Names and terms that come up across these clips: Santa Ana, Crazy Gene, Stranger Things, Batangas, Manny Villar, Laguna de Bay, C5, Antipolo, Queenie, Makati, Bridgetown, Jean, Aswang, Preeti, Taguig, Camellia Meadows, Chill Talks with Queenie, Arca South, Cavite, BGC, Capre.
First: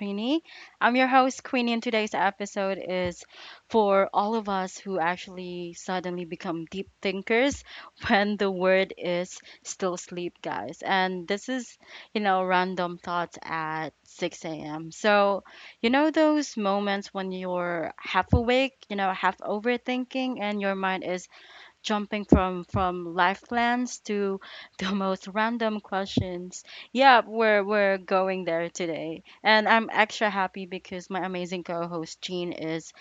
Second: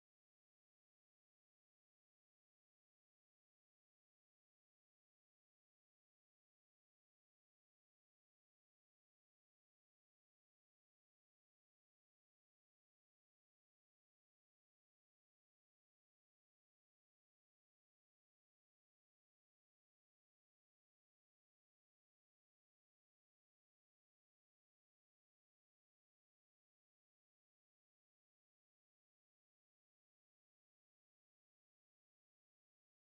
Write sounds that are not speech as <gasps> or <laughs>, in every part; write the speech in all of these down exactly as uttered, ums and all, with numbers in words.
Queenie. I'm your host, Queenie, and today's episode is for all of us who actually suddenly become deep thinkers <laughs> when the word is still sleep, guys. And this is, you know, random thoughts at six a m. So, you know, those moments when you're half awake, you know, half overthinking, and your mind is jumping from from life plans to <laughs> the most random questions. Yeah, we're we're going there today, and I'm extra happy because my amazing co-host Jean is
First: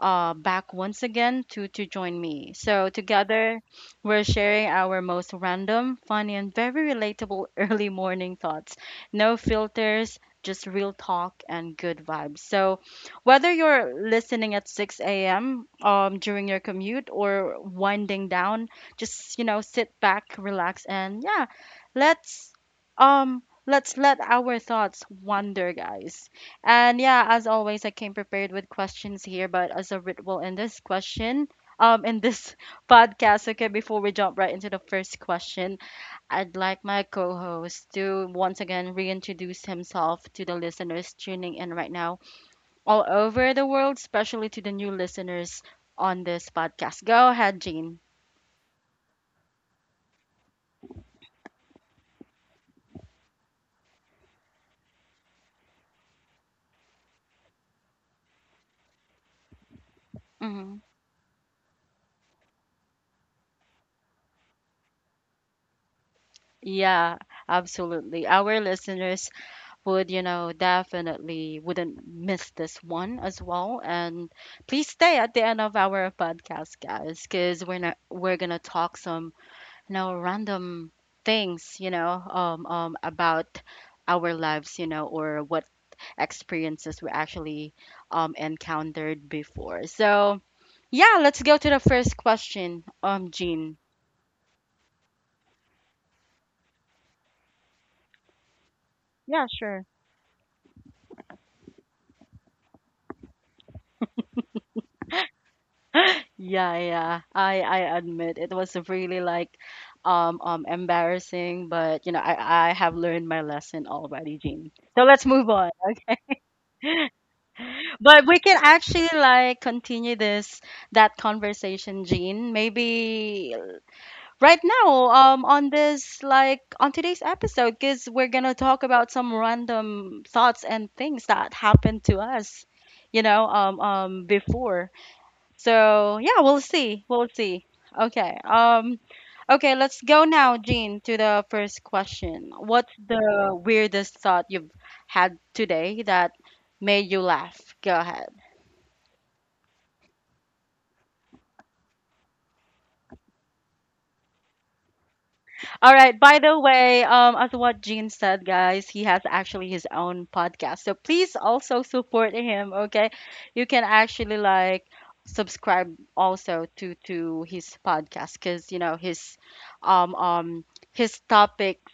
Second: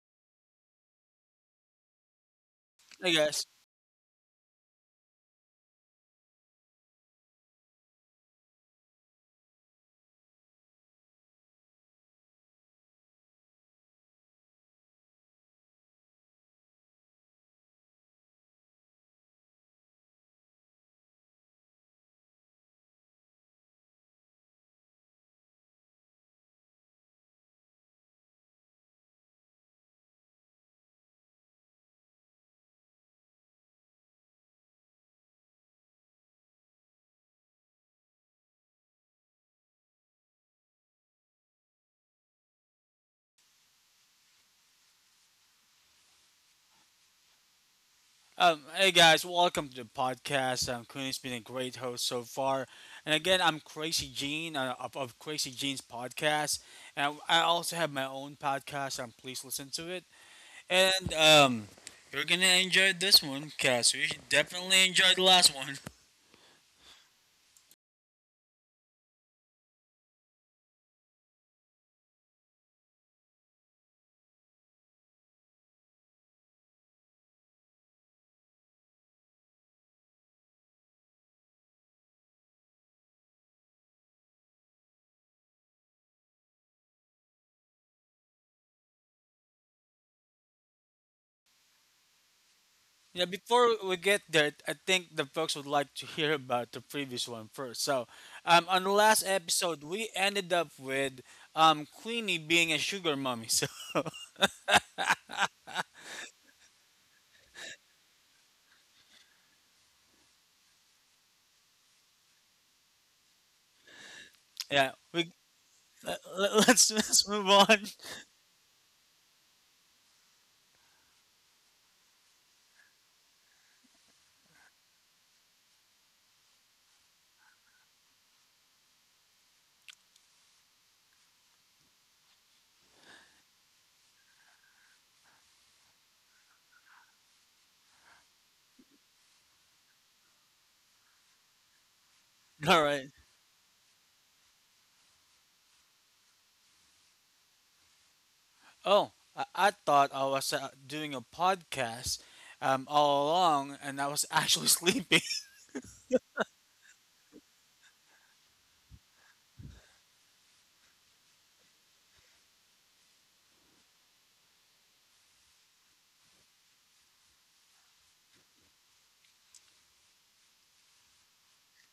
uh, back once again to to join me. So Hey guys. together, we're sharing our most random, funny, and very relatable <laughs> early morning thoughts. No filters, just real talk and good vibes. So whether you're listening at six a m um during your commute or winding down, just you know, sit back, relax, and yeah, let's um let's let our thoughts wander, guys. And yeah, as always, I came prepared with questions here, but as a ritual in this question, um, in this <laughs> podcast, okay, before we jump right into the first question, I'd like my co host to once again reintroduce himself to the listeners tuning in right now all over the world, especially to the new listeners on this podcast. Go ahead, Jean. Um, hey guys, welcome to the podcast. Um, Queenie's been a great host so far, and again, I'm Crazy Gene uh, of, of Crazy Gene's podcast, and I also have my own podcast. Um, please listen to it, Hmm. and um, you're gonna enjoy this one, cause we definitely enjoyed the last one. Yeah, absolutely. Our listeners would, you know, definitely wouldn't miss this one as well. And please stay at the end of our podcast, guys, because we're not, we're gonna talk some, you know, random things, you know, um, um, about our lives, you know, or what experiences we actually um, encountered before. So, yeah, let's go to the first question, Yeah, um, before Jean. we get there, I think the folks would like to hear about the previous one first. So, um, on the last Yeah, episode, sure. we ended up with um Queenie being a sugar mommy. <laughs> So <laughs> Yeah, yeah, I I admit it was really like um um embarrassing, but you know, I I have learned my lesson already, Jean. yeah, So let's we move on. Let, <laughs> let, us let's move on. But we can actually like continue this that conversation, Jean. Maybe right now um on this like on today's episode because we're gonna talk about some random thoughts and things that happened to us, you know um um before. So yeah, we'll see we'll see okay um okay let's go now, Jean, to the first question. <laughs> All What's right. the weirdest thought you've had today that made you laugh? Go ahead. Oh, I, I thought I was uh, doing a podcast um, all along, and I was actually <laughs> sleeping. All right. By the way, um, as what Gene said, guys, he has actually his own podcast. So please also support him. Okay, you can actually like subscribe also to to his podcast because you know his um um his topics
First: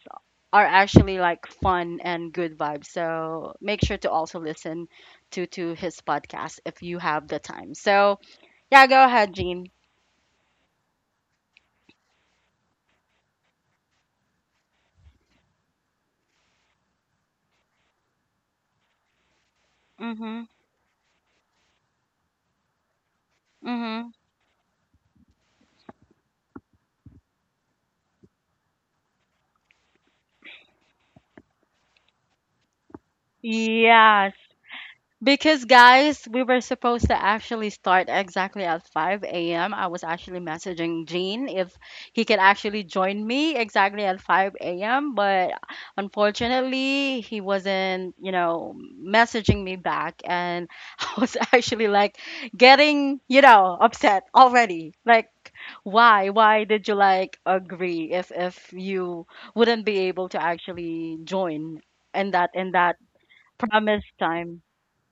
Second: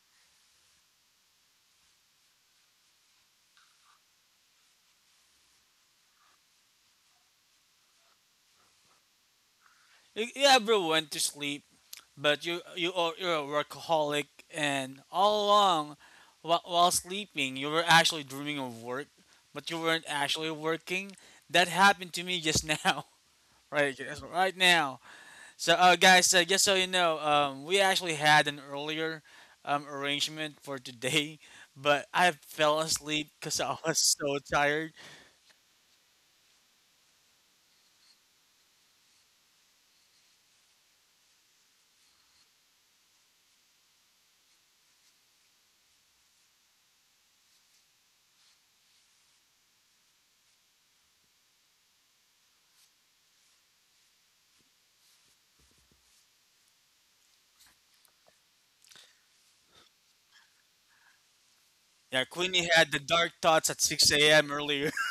are actually like fun and good vibes. So make sure to also listen to to his podcast if you have the time. So yeah, go ahead, Gene. you, you ever went to sleep, but you you are you're a workaholic, and all along, while, while sleeping, you were actually dreaming of work, but you weren't Mhm. actually working. That happened to me just now, <laughs> right? Mhm. Just right now. So, uh, guys, uh, just so you know, um, we actually had an earlier um, arrangement for today, <laughs> but I fell asleep because I was Yeah. so tired. Because guys, we were supposed to actually start exactly at five a m. I was actually messaging Gene if he could actually join me exactly at five a m. But unfortunately, he wasn't, you know, messaging me back, and <laughs> I was actually like getting, you know, upset already. Like, why? Why did you like agree if if you wouldn't be able to actually join Yeah, in that Queenie in had that the dark thoughts at promised six a m time? earlier. <laughs>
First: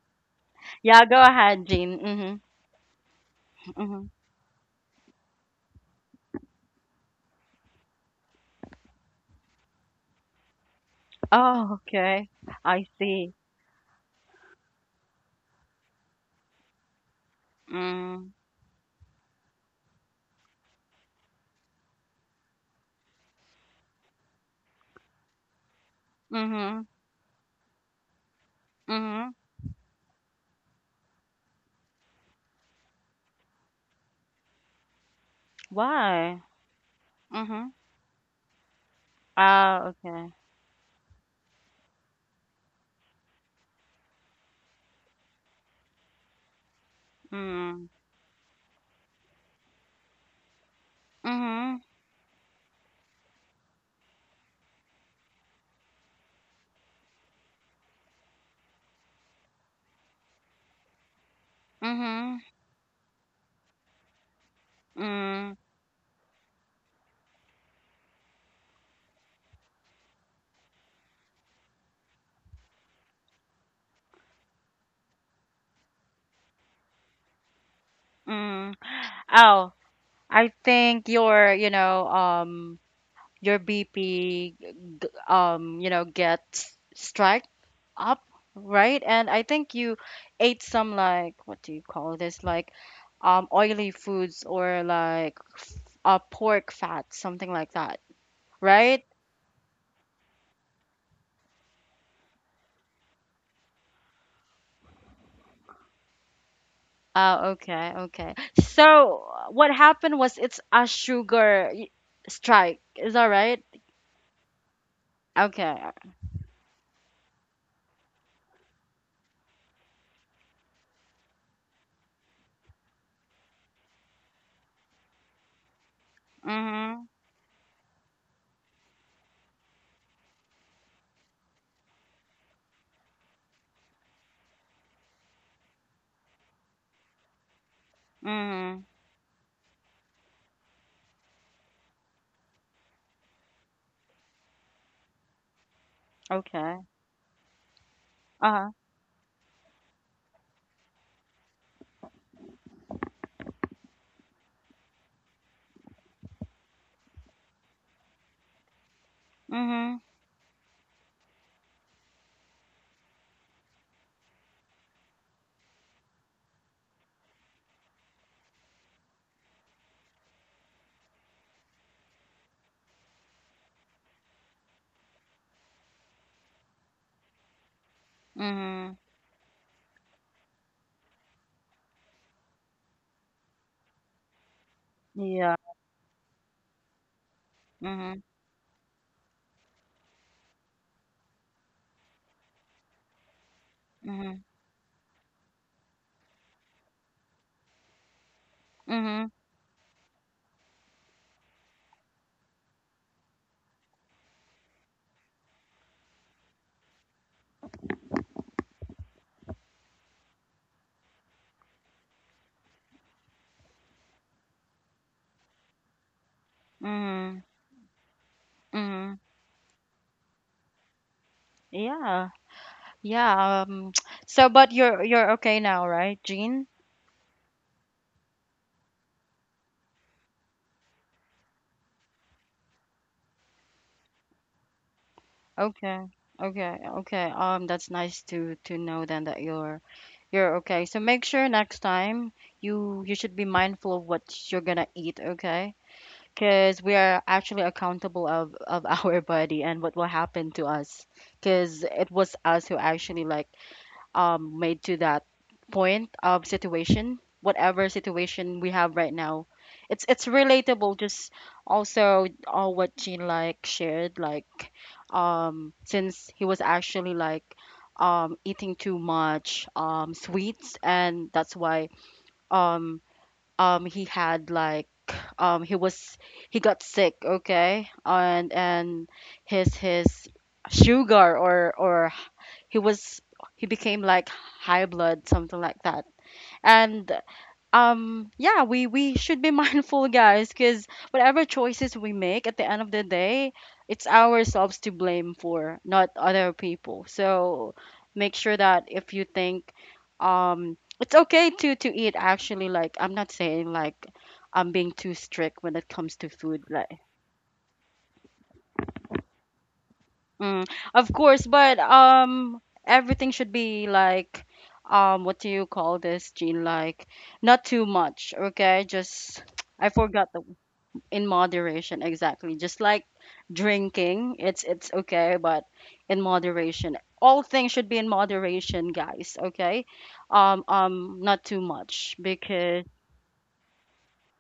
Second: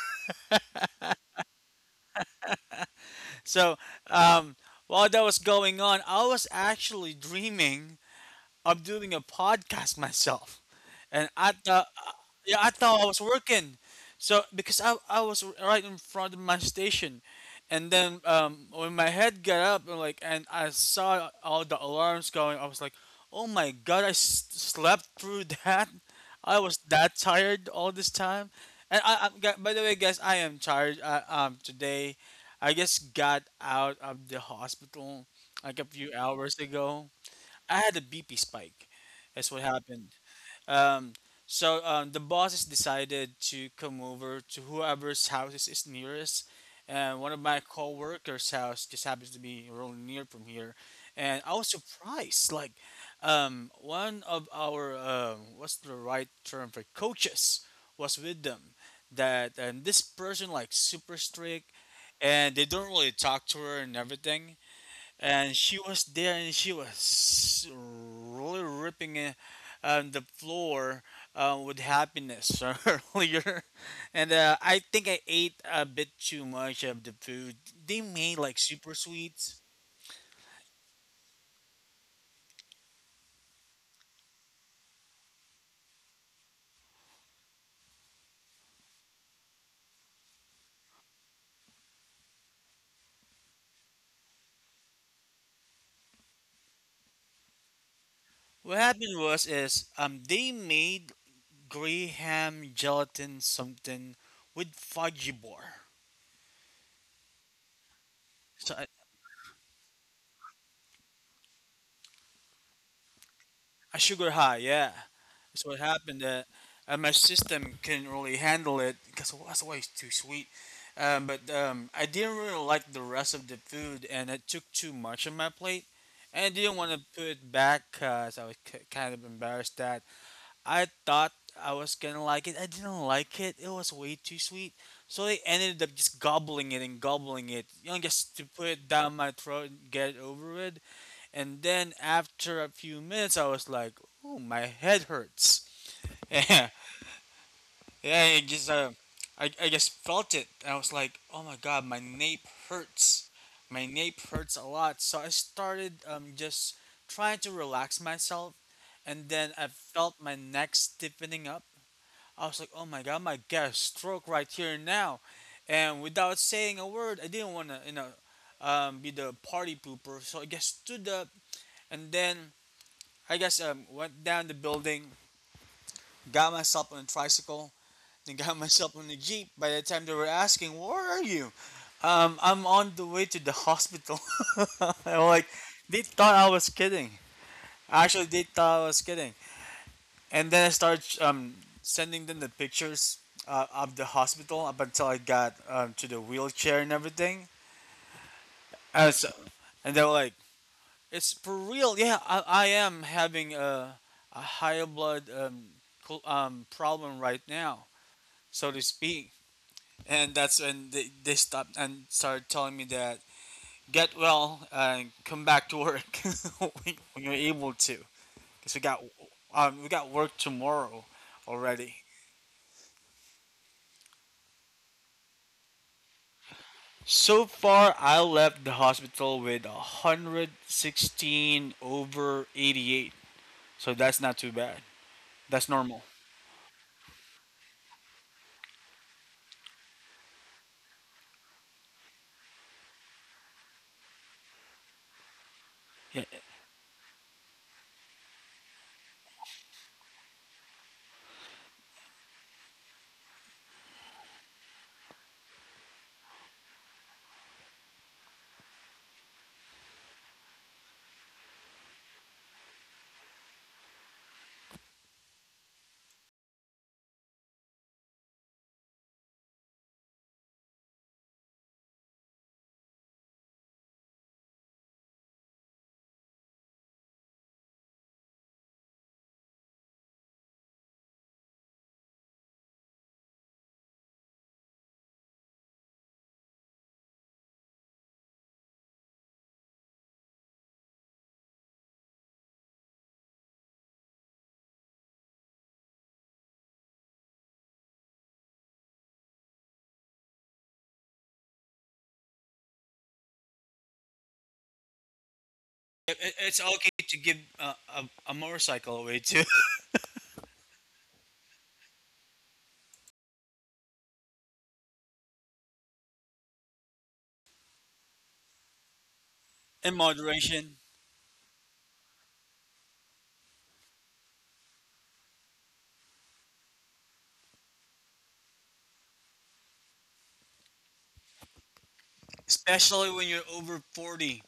Yeah, go ahead, Jean. Mm-hmm. So, Mm-hmm. um, while that was going on, I was actually dreaming I'm doing a podcast myself, and I Oh, thought, okay. yeah, I I thought I was see. working. So because I I was right in front of my station, and then Mm. um when my head got up and like and I saw all the alarms going, I was like, oh my god, I s- slept through <laughs> that. I was Mm-hmm. that tired all this time, and Mm-hmm. I, I by the way, guys, I am tired. I, um today, I just got out of the hospital like a few Why? hours ago. Mm-hmm. I had a B P spike. That's what Ah, happened. okay. Um, so um, the bosses decided to come over to whoever's house is nearest. And one of my Mm. coworkers' house just happens to be really near from here. And I was Mm-hmm. surprised. Like, um, one of our, um, what's the right term for coaches was with them. That and this person like super strict, Mm-hmm. and they don't really talk to her and everything, Mm. and she was there, and she was really ripping it on the floor uh, with happiness <laughs> earlier, and uh, I think I ate a bit too much of the food they made, like Mm. super sweets. Oh, I think your, you know, um, your B P, um, you know, gets strike up, right? And I think you ate some like, what do you call this? Like, um, oily foods or like uh, pork fat, something like that, What right? happened was is um they made graham gelatin something with fudgy bar, Uh, okay, okay. so a So what happened was it's a sugar y- strike. Is that right? a sugar high, yeah. So Okay. it happened that uh, my system couldn't really handle it, because that's why it's too sweet. Um, but um, I didn't really like the rest of the food, and it took too much on my plate. And I didn't want to Mhm. put it back because I was k kind of embarrassed that I thought I was gonna like it. I didn't like it. It was way too sweet. So they ended up just gobbling it and gobbling it, you know, just to put Mhm. it down my throat and get it over with. And then after a few minutes, I was like, "Ooh, my head hurts." Yeah, Okay. <laughs> yeah, I just Uh-huh. uh, I I just felt it, and I was like, oh my god, my nape hurts, my nape hurts a lot. So I started um just trying to relax myself, and then I Mhm. felt my neck stiffening up. I was like, oh my god, my got stroke right here and now, and without saying a word, I didn't want to you know um be the party pooper. So I just stood up, and then I guess um went down the building, got myself on a tricycle and got myself Mhm. on the jeep. By the time they were asking, "Where are you?" Um, I'm on the way to the hospital. <laughs> I'm like, Yeah. they thought I was kidding. Mhm. Actually, they thought I was kidding. And then I started um, sending them the pictures uh, of the Mhm. hospital up until I got um, to the wheelchair and everything. And, so, Mhm. and they were like, "It's for real? Yeah, I, I am having a a high blood um, col- um, problem right now, so to speak." And that's when they, they stopped and started telling me that get well and come back to work <laughs> when you're Mhm. able to, because we got Mhm. um, we got work tomorrow already. Yeah. Yeah. Um. <tsk> So, but you're you're okay now, right, Jean? So far I left the hospital with one hundred sixteen over eighty-eight, so that's not too bad, that's Okay. normal. Okay. Okay. Um, that's nice to to know then that you're you're okay. So make sure next time you you should be mindful of what you're gonna eat, okay? Yeah. Because we are actually accountable of of <laughs> our body and what will happen to us. Because it was us who actually like um, made to that point of situation, whatever situation we have right now. It's it's relatable. Just also uh, what Jean like shared, like um, since he was actually like um, eating too much um, sweets, and that's why um, um, he had like um, he was he got sick. Okay, and and his his sugar or or he was he became like high blood something like that. And um yeah, we we should be <laughs> mindful, guys, because whatever choices we make at the end of the day, it's ourselves to blame for not other people. So make sure that if you think um it's okay to to eat, actually, like, I'm not saying like I'm being too strict when it It- comes to it- it's food. okay Like, to give uh, a, a motorcycle away too. mm, of course, but um, everything should be like, um, what do you call this, Gene? Like, not too much, okay? Just, <laughs> In I forgot the moderation. in moderation, exactly. Just like drinking, it's it's okay, but in moderation. All things should be in moderation, guys, okay? Um, um, not too much because, Especially when you're over forty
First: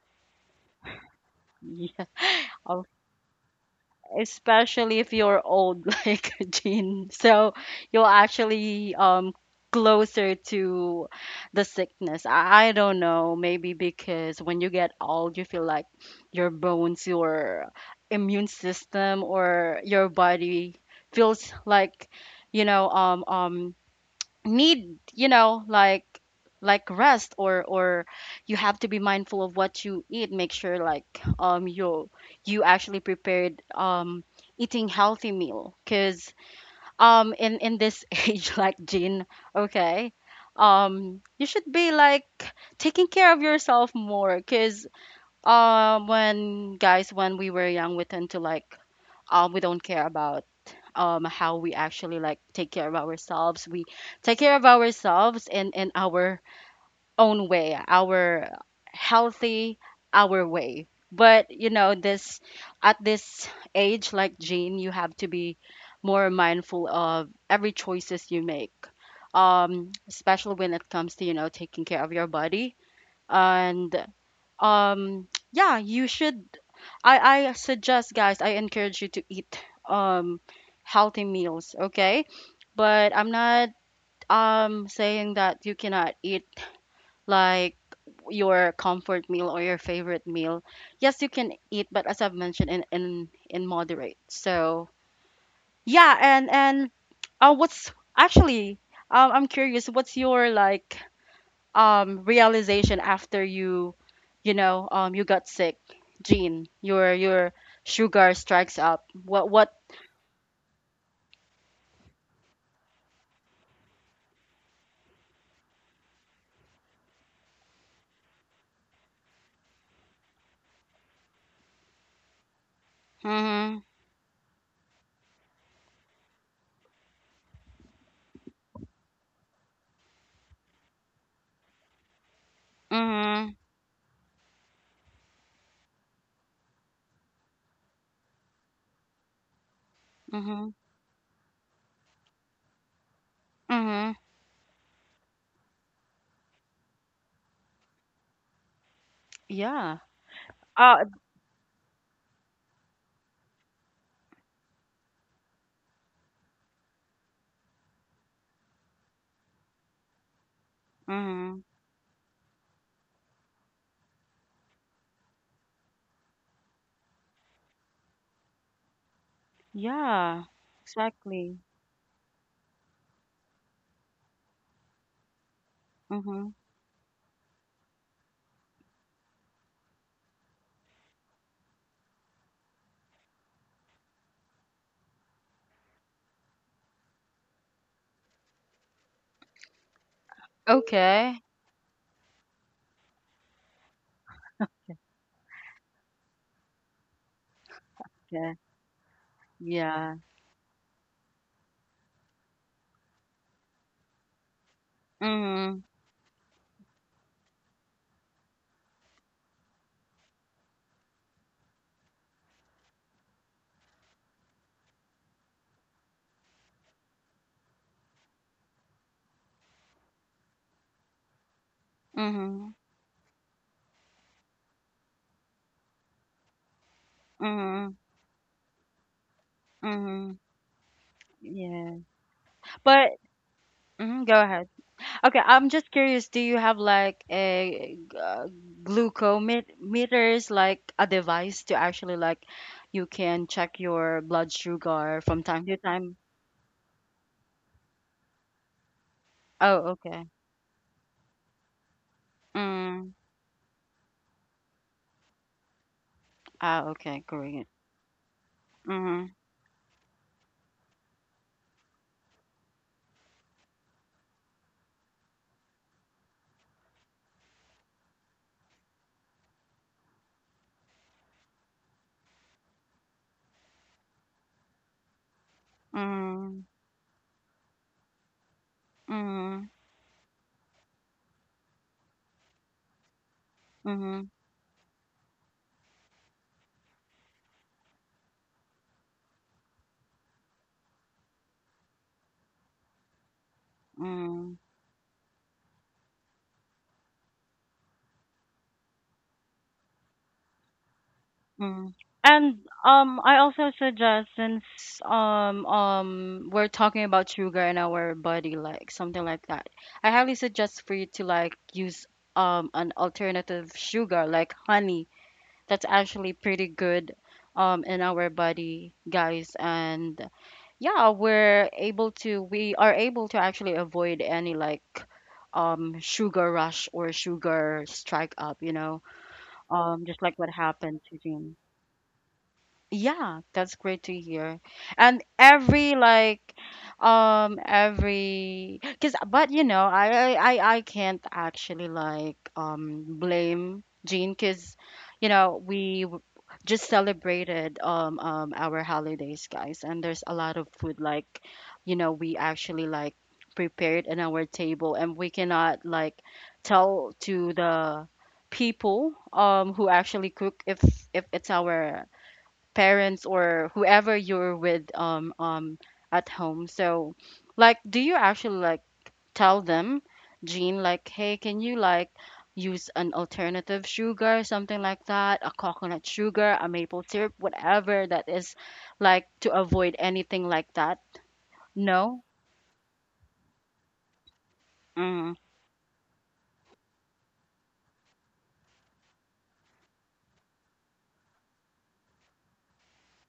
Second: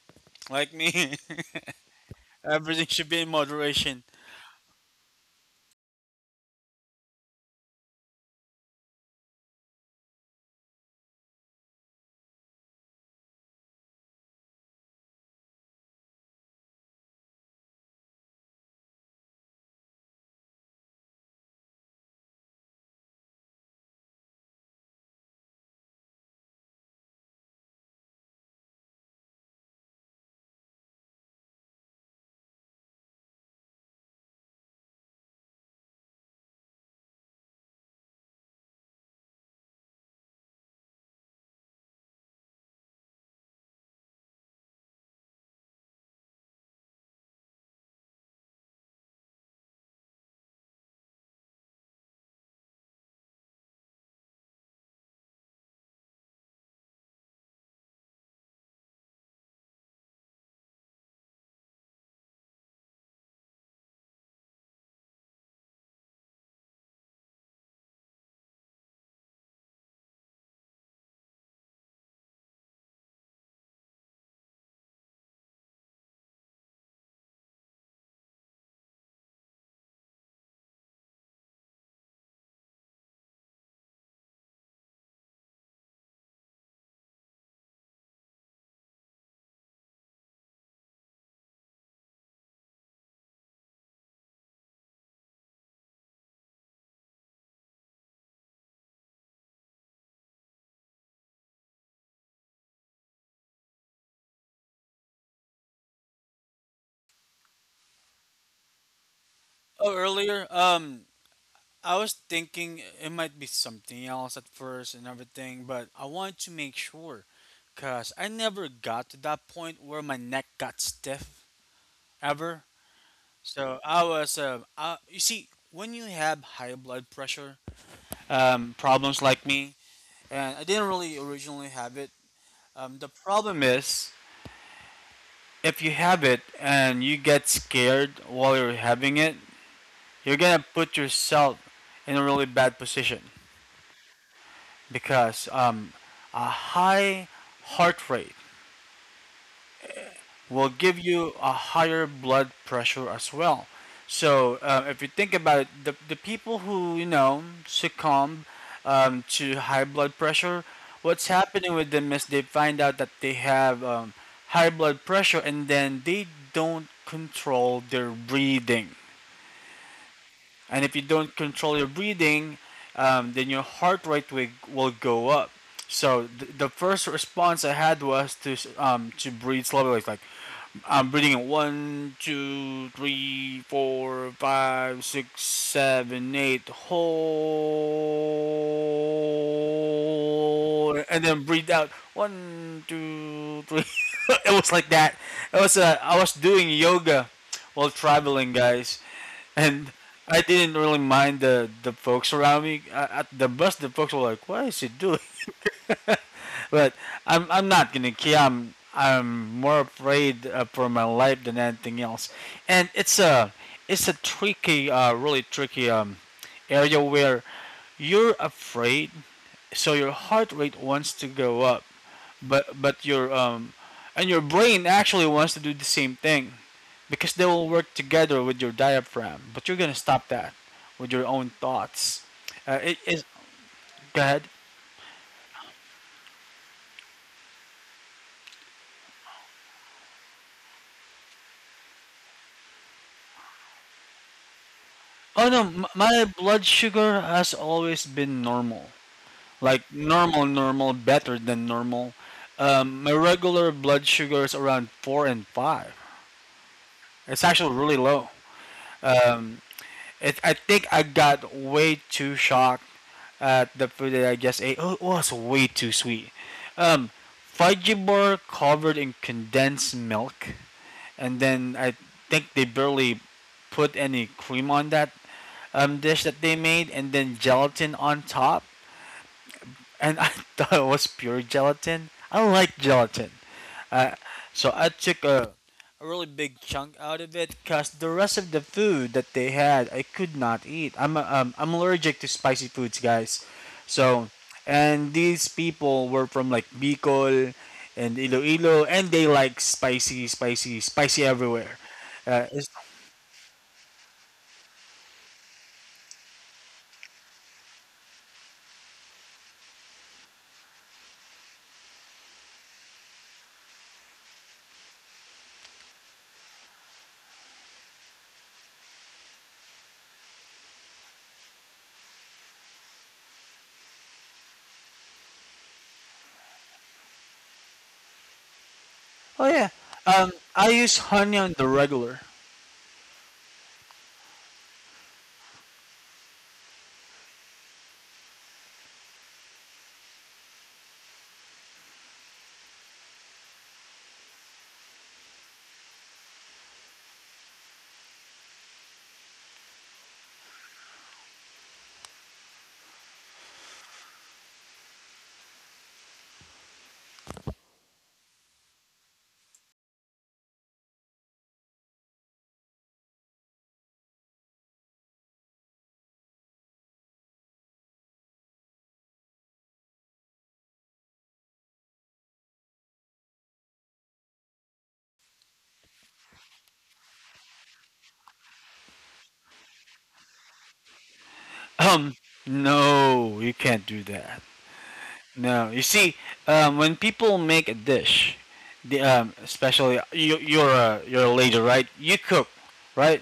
like me. <laughs> <laughs> yeah, Everything should be in moderation. especially if you're old <laughs> like Jean. So you're actually um closer to the sickness. I, I don't know, maybe because when you get old, you feel like your bones, your immune system, or your body feels like you know um um need, you know like like rest, or or you have to be mindful of what you eat. Make sure like um you you actually prepared um eating healthy meal, because um in in this <laughs> age like Jean, okay, um you should be like taking care of yourself more, because um when, guys, when we were young, we tend to like um we don't care about um how we actually like take care of ourselves. We take care of ourselves in in our own way, our healthy, our way. But you know this, at this age like Jean, you have to be more mindful of every choices you make, um especially when it comes to, you know taking care of your body. And um yeah, you should, I I suggest, guys, I encourage you to eat um healthy meals, okay? But I'm not um saying that you cannot eat like your comfort meal or your favorite meal. Yes, you can eat, but as I've mentioned, in in in moderate. So, yeah, and and uh what's actually um I'm curious, what's your like um realization after you, you know um you got sick, Gene? your your sugar strikes up, what what. Oh, earlier, um, I was thinking it might be something else at first and everything, but I wanted to make sure because I never got to that point where my neck got stiff ever. So Mhm. I was, um, I, you see, when you have high blood pressure um, problems like me, and I didn't really originally have it, um, the Mhm. problem is, if you have it and you get scared while you're having it, you're gonna Mhm. put yourself in a really bad position Mhm. because um, a high heart rate Yeah. will Uh. give you a higher blood pressure as well. So uh, if you think about it, the, the people who you know succumb um, to high blood pressure, what's Mhm. happening with them is they find out that they have um, high blood pressure, and then they don't control their breathing. Yeah. And if you don't Exactly. control your breathing, um, then your heart rate will, will go up. So Mhm. th- the first response I had was to um, to breathe slowly, like I'm reading it. One, two, three, four, five, six, seven, eight. Hold, and Okay. then breathe out. One, two, three. <laughs> It was like that. It was. Uh, I was doing yoga while Yeah. traveling, guys, and Yeah. I didn't really mind the the folks around me. Uh, At the bus, the folks were like, "What is he doing?" Mhm. But I'm I'm not gonna care. I'm I'm more afraid uh, for my life than anything else. And it's a it's a tricky, uh, really tricky um, area where you're afraid, so your heart rate wants to go up, Mhm. but but your um and your brain actually wants to do the same thing because they will Mhm. work together with your diaphragm. But you're gonna stop Mhm. that with your own Yeah. thoughts. Uh, it But is mhm, go go ahead. ahead. Okay, I'm just curious. Do you have like a g- uh, glucometers, like a device to actually like you can check your blood sugar from Oh no, time to m- time? my blood sugar has always been normal. Oh, Like okay. normal, normal, better than normal. Um, Mm. my regular blood sugar is around four and five. Ah, okay, It's correct. actually really low. Mm-hmm. Um, it, I think I got way too shocked at the food that I just ate. Oh, it was way too sweet. Um, fudgy bar covered in condensed milk, and then I think they barely put any cream on that um, dish that they Mm-hmm. made, and then gelatin on top. Mm-hmm. And I <laughs> thought it was pure gelatin. I don't like gelatin. I Mm-hmm. So I took a, a really big chunk out of it because the rest of the food that they had I could not eat. I'm um, I'm allergic to spicy foods, guys. So, Mm-hmm. and these people were from like Bicol and Iloilo, and they like spicy, spicy, spicy everywhere. Mm. Uh, And it's, um, I also suggest, since um um we're talking about sugar in our body, like something like that, I highly suggest for you to like use um an alternative sugar like honey. That's actually pretty good um in our body, guys. And yeah, we're able to we are able to actually avoid any like um sugar rush or sugar strike up, you know. oh yeah. Um, just Um, like what I use happened to honey Jean. on the regular. Yeah, that's great to hear. And every like um every cuz, but you know, I I I I can't actually like um blame Jean, cuz you know, we w- just celebrated um um our holidays, guys, and there's a lot of food, like, you know, we actually like prepared in our table. And we cannot like tell to the people um who actually cook, if if it's our parents or whoever you're with um um at home. So like, do you actually like tell them, Jean, like, hey, can you like use an alternative sugar, something like that, a coconut sugar, a maple syrup, whatever that is, like, to avoid anything like that? Um, No? no, you can't do that. Mm. No, you see, um, when people make a dish, the, um, especially you, you're a you're a lady, right? You cook, right?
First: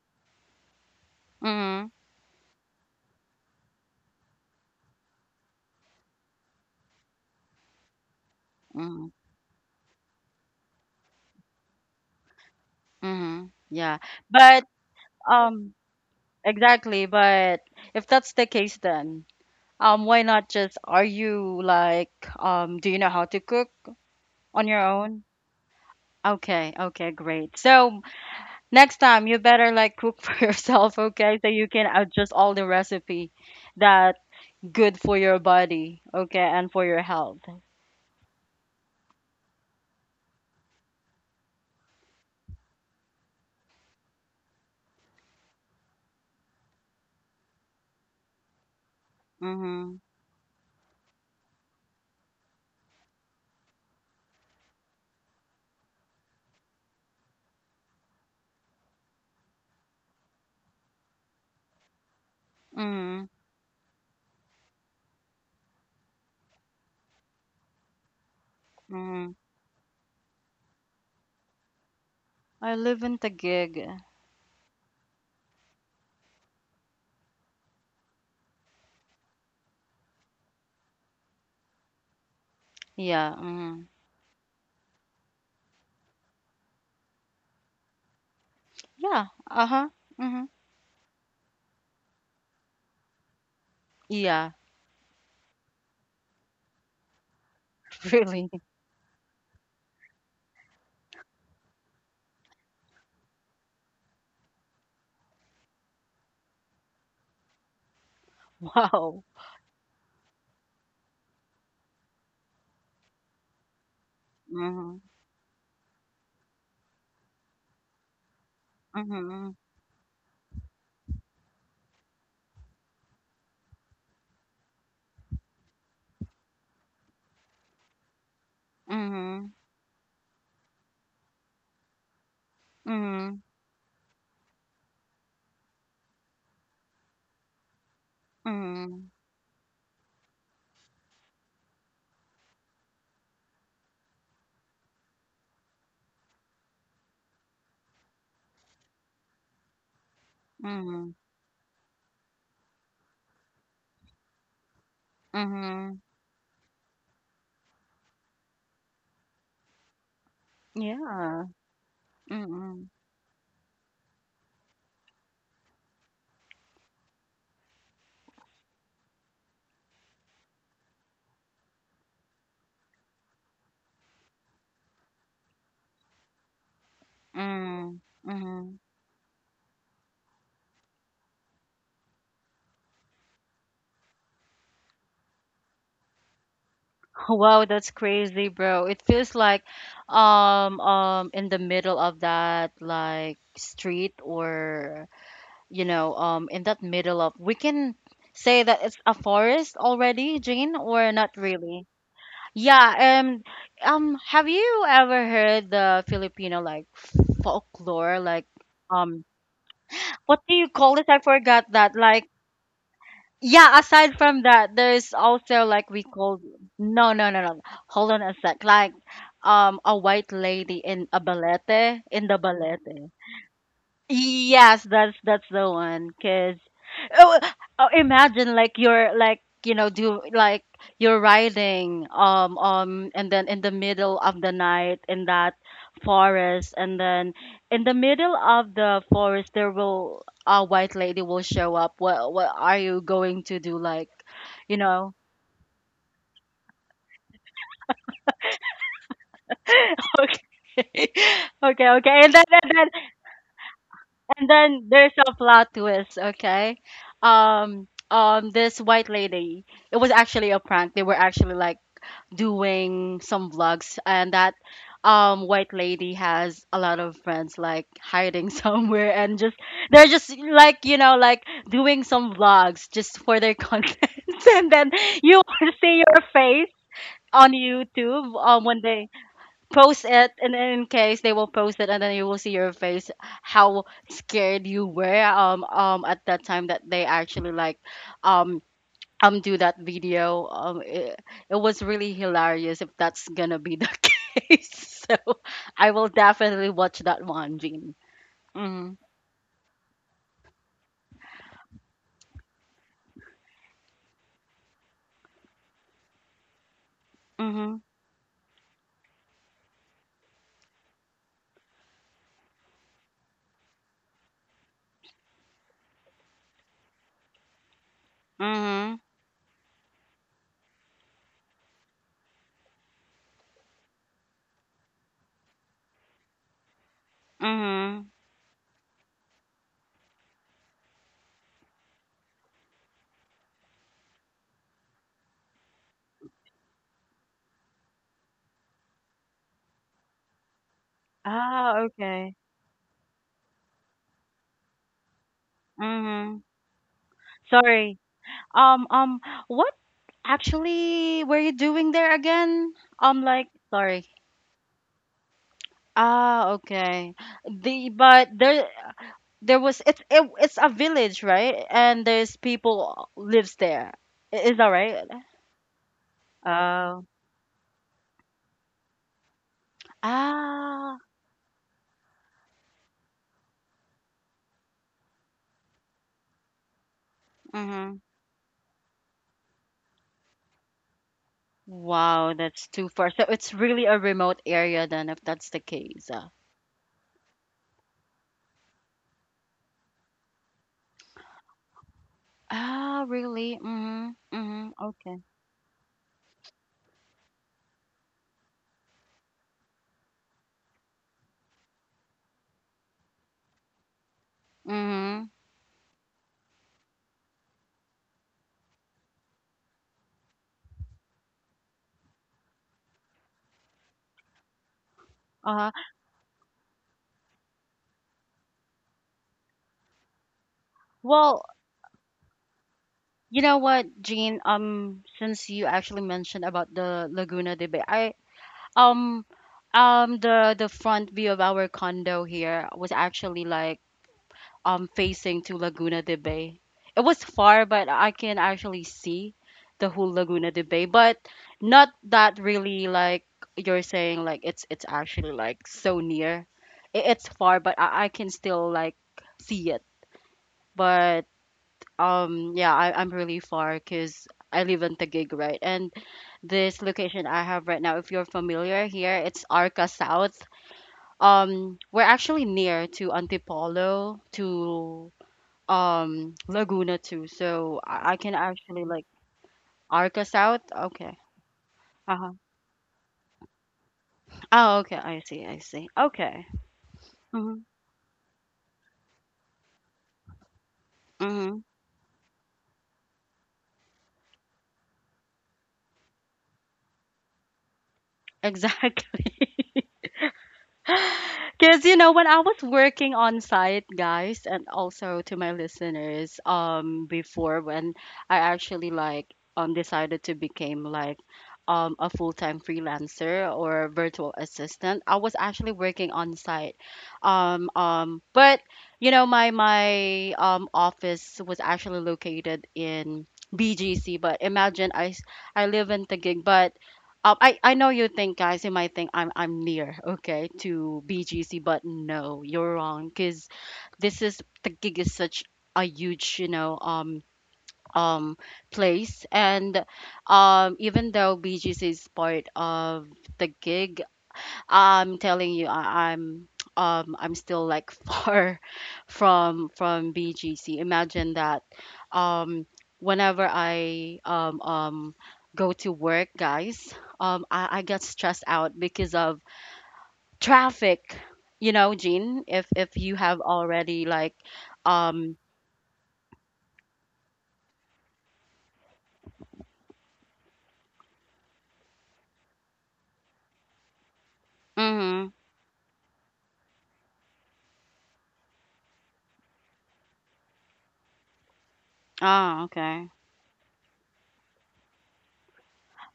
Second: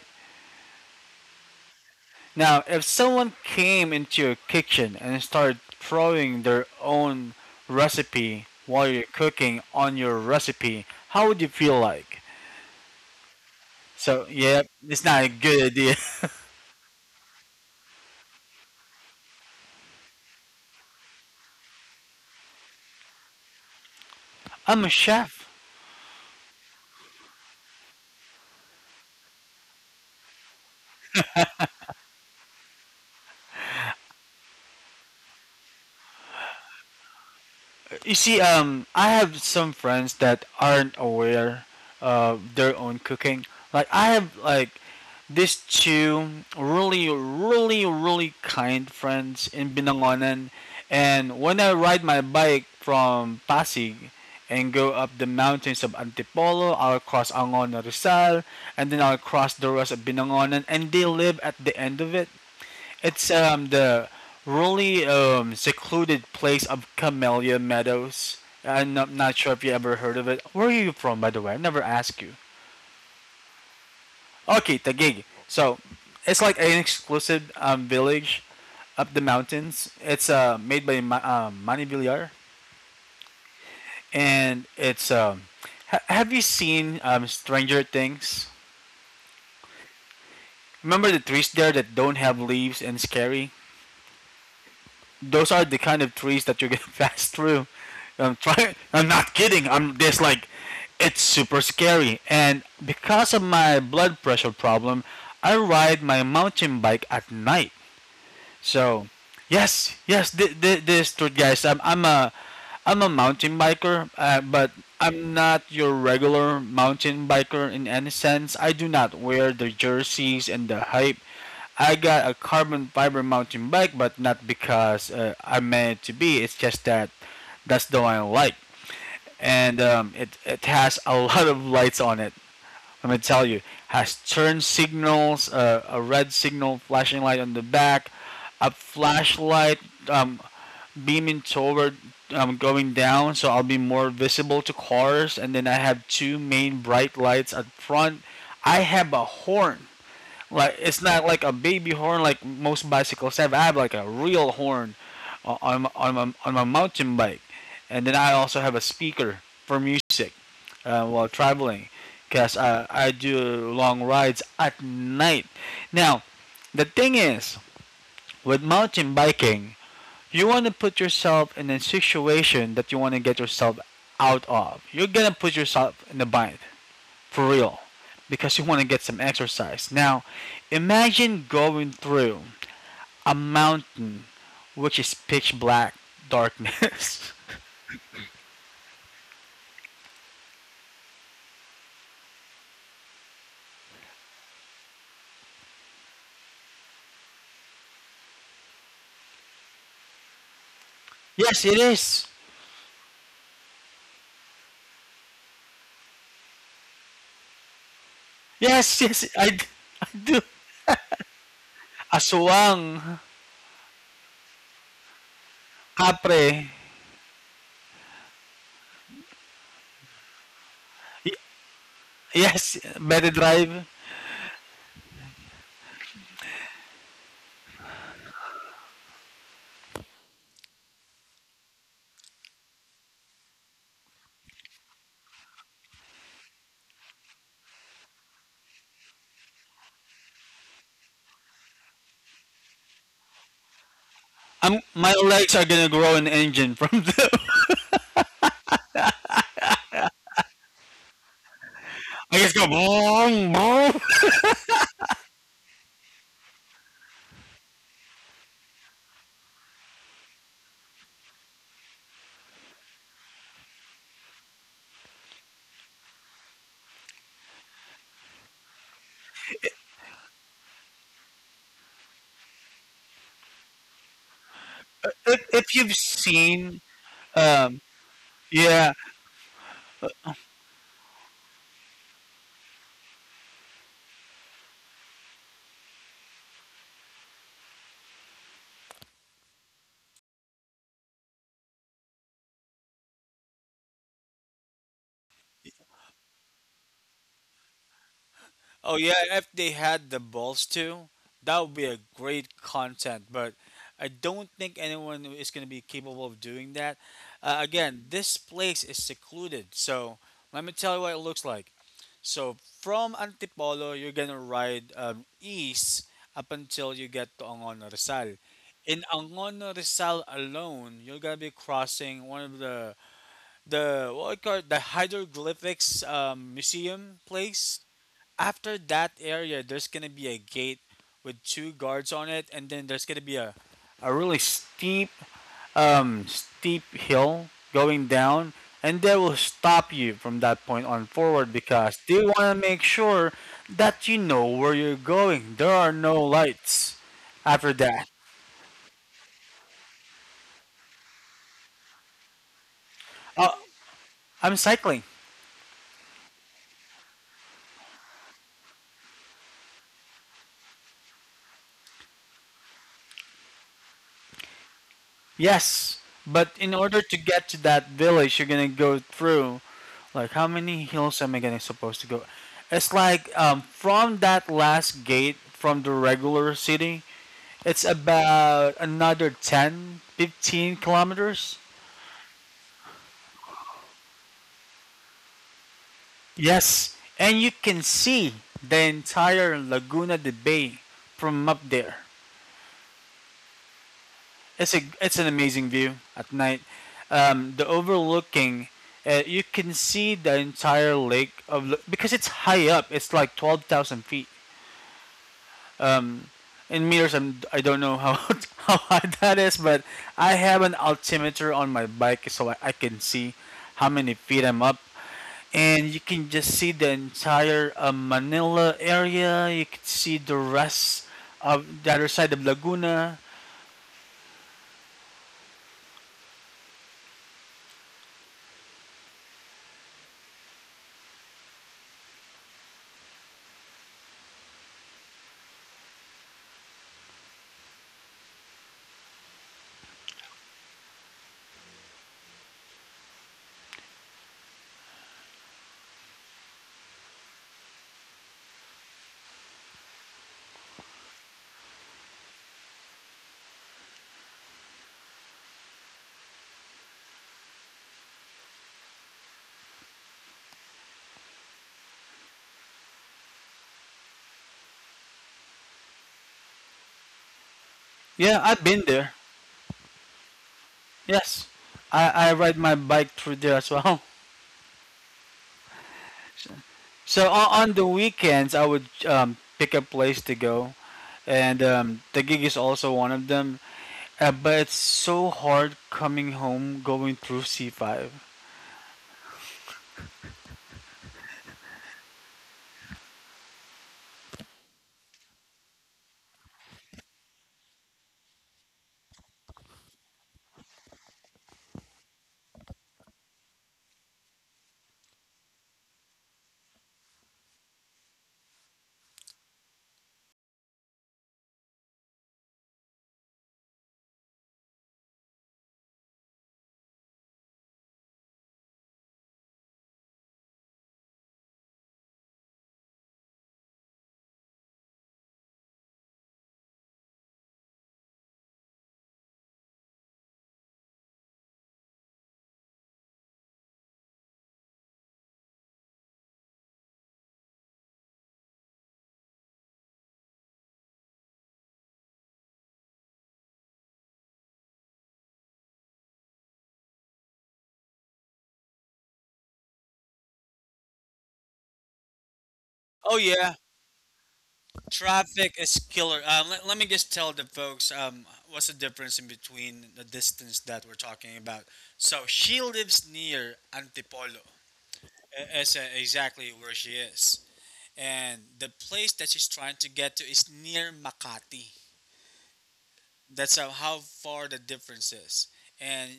Mm. Now, if someone came into your kitchen and started throwing their own recipe while you're Mm. cooking on your recipe, how would you feel like? Mm. Yeah. So, yeah, But it's not a good um idea. exactly, but if that's the case, then, Um, why not just, are you like, um, do you know how to cook <laughs> on your I'm a own? chef. Okay, okay, great. So next time you better like cook for <laughs> yourself, okay? So you can adjust all the recipe that good for your body, okay, and for your health. You see, um, I have some friends that aren't aware of their own cooking. Like I have like these two really, really, really kind friends in Mm-hmm. Binangonan, and when I ride my bike from Pasig and go up the mountains of Antipolo, I'll cross Angono Rizal, and then I'll cross the rest of Binangonan, and they live at the end of it. Mm-hmm. It's um the really um secluded place of Camellia Meadows. I'm not, Mm-hmm. not sure if you ever heard of it. Where are you from, by the way? I never asked you. I live in Taguig. Okay, Taguig. So it's like an exclusive um, village up the mountains. It's uh, made by Ma- um, Manny Villar, Yeah. Mm-hmm. and it's um, ha- have you seen um, Stranger Things? Yeah. Uh-huh. Mm-hmm. Remember the trees there that don't have leaves and scary? Yeah. Those are the kind of trees that you're gonna <laughs> pass through. <laughs> I'm Really. trying. I'm not kidding. I'm just like, it's super scary. And because of my blood pressure problem, I ride my mountain bike at night. So, Wow. yes, yes, th- th- this truth, guys. I'm I'm a I'm a mountain biker, uh, but Mm-hmm. I'm not your regular mountain biker in any sense. I do not wear Mm-hmm. the jerseys and the hype. I got a carbon fiber mountain bike, but not because uh, I'm meant it to be. It's just that that's the one I like, Mm-hmm. and um, it it has a <laughs> lot of lights on it. Let me Mm-hmm. tell you, has turn signals, uh, a red signal flashing light on the back, a Mm-hmm. flashlight um, beaming toward um, going down, so I'll be more visible to cars, and then I have two main bright lights at front. I have a horn, like it's Mm-hmm. not like a baby horn like most bicycles have. I have like a real horn on on Mhm. on my, on my mountain bike, and then I also have a speaker for music uh, while Yeah. traveling because I, Mm-mm. I do long rides at night. Now, the thing is, with mountain biking, you want to put yourself in a situation that you want to get yourself out of. You're going to put yourself in a bind, for real, Mm. because you want to Mhm. get some exercise. Now, imagine going through a mountain which is pitch black darkness. <laughs> Wow, that's crazy, bro. It feels like um um in the middle of that like street, or, you know, um in that middle of, we can say that it's a forest already, Jane, or <laughs> not Yes, it really. is. Yeah, um um have you ever heard the Filipino like folklore like Yes, yes, um I, I do. what do you call it? I forgot that like. Aswang. Yeah, aside from that, there's also like we call Capre. no, no, no, no, no. Hold on a sec. Like um a white lady in a Y- balete, in the yes, balete. better drive. Yes, that's that's the one. Cause oh, oh, imagine like you're like you know do like you're riding um um and then in the middle of the night in that forest and then in the middle of the forest there will a white lady will show up. What what are you going to do? Like I'm, you my know. legs are gonna grow an engine from the. <laughs> <laughs> Okay. <laughs> Okay, okay. I And then, just go and then boom, boom. and then there's a plot twist, okay? Um, um, this white lady, it was actually a prank. They were actually like doing some vlogs, and that um white lady has a lot of friends like hiding <laughs> somewhere and just they're just like you know like doing some vlogs just for their <laughs> content, and then If, you want if to you've see your face seen, on um, YouTube um when yeah. they post it, and then in case they will post it and then you will see your face how scared you were um um at that time that they actually like um um do that video. Um it, it was really hilarious if that's gonna be the <laughs> case, so I will definitely watch that one, Jean. Oh Mhm. yeah, if they had the balls to, that would be a great content. But I don't think anyone is going to be capable of doing that. Uh, mhm. Again, this place is secluded, so let me tell you what it looks like. So from Antipolo, you're gonna ride um, east up until you get to Angono Rizal. In Mhm. Angono Rizal alone, you're gonna be crossing one of the the what I call it, the hieroglyphics um, museum place. Mhm. After that area, there's gonna be a gate with two guards on it, and then there's gonna be a a really steep um, steep hill going down, and they will stop you from that point on forward Ah, because they want okay. to make sure that you know where you're going. There are no Mhm. lights after Sorry, that. um um what actually were you doing there again, um Uh, like, sorry. I'm cycling, Ah, okay. The but there there was it's it, it's a village, right? And there's people lives there. I- Is that right? yes, but in order Oh. to get to that village, you're gonna go through like how many Ah. hills am I gonna supposed to go? It's like um, from that last gate from the regular city, it's Mm-hmm. about another ten, fifteen kilometers. Wow, that's too far. So it's really a remote area then, if that's the case. Uh, Yes, and you can see the entire Laguna de Bay from up there. Ah, really? Mm-hmm. It's Mm-hmm. a it's Okay. an amazing view at night. Um, the overlooking, uh, you can see the entire lake of La- because it's high up. It's like twelve thousand feet. Mm-hmm. um, in meters, I'm, I don't know how <laughs> how high that is, but I have an altimeter on my bike so I, I can see how many feet I'm up. Uh, And you can just see the entire uh, Manila area. You can see the rest well, of the other side of Laguna. you know what, Jean? Um, since you actually mentioned about the Laguna de Bay, I um um the the front view of our condo here was actually like um facing to Laguna de Bay. It was far, but I can actually see the whole Laguna de Bay, but not that really like you're saying like it's it's actually like so near. It, it's far, but I, I can still like see it. But um yeah I, I'm really far because I live in Taguig, right, and this location I have right now, if you're familiar here, it's Arca South. Um we're actually near to Antipolo, to um Laguna too, so i, I can Yeah, I've been actually like there. Arca South, okay. Yes, I, I Uh-huh. ride my bike through there as well. <laughs> Oh okay, I see, I see, okay. So so on, Mm-hmm, on the weekends, I would um, pick a place to go, mm-hmm. and um, the gig is also one of them. Uh, but it's so hard coming home going through C five. <laughs> Exactly. <laughs> Because you know, when I was working on site, guys, and also to my listeners, um, before when I actually like um decided to become like um a full-time freelancer or virtual assistant, I was actually working on site. Um, um, but you know, my my um office was actually located in B G C, but imagine I s- I live in Taguig, but um, I I know you think, guys, you might think I'm I'm near, okay, to B G C, but no, you're wrong, because this is the gig is such a huge, you know, um um place, and um even though B G C is part of the gig, I'm telling you, I, I'm <tsk> um I'm still like <laughs> far from from B G C. Imagine that um whenever I um um go to work, guys, um I, I get stressed out because of traffic. You know, Jean, if if Oh you have yeah, already like um traffic is killer. Uh, let, let me just tell the folks um, what's the difference in between the distance that we're talking about. So she lives near Antipolo. Uh, mm-hmm. It's uh, exactly where she is, and the place that she's trying to get to is near Makati. Oh, okay. That's how, how far the difference is. And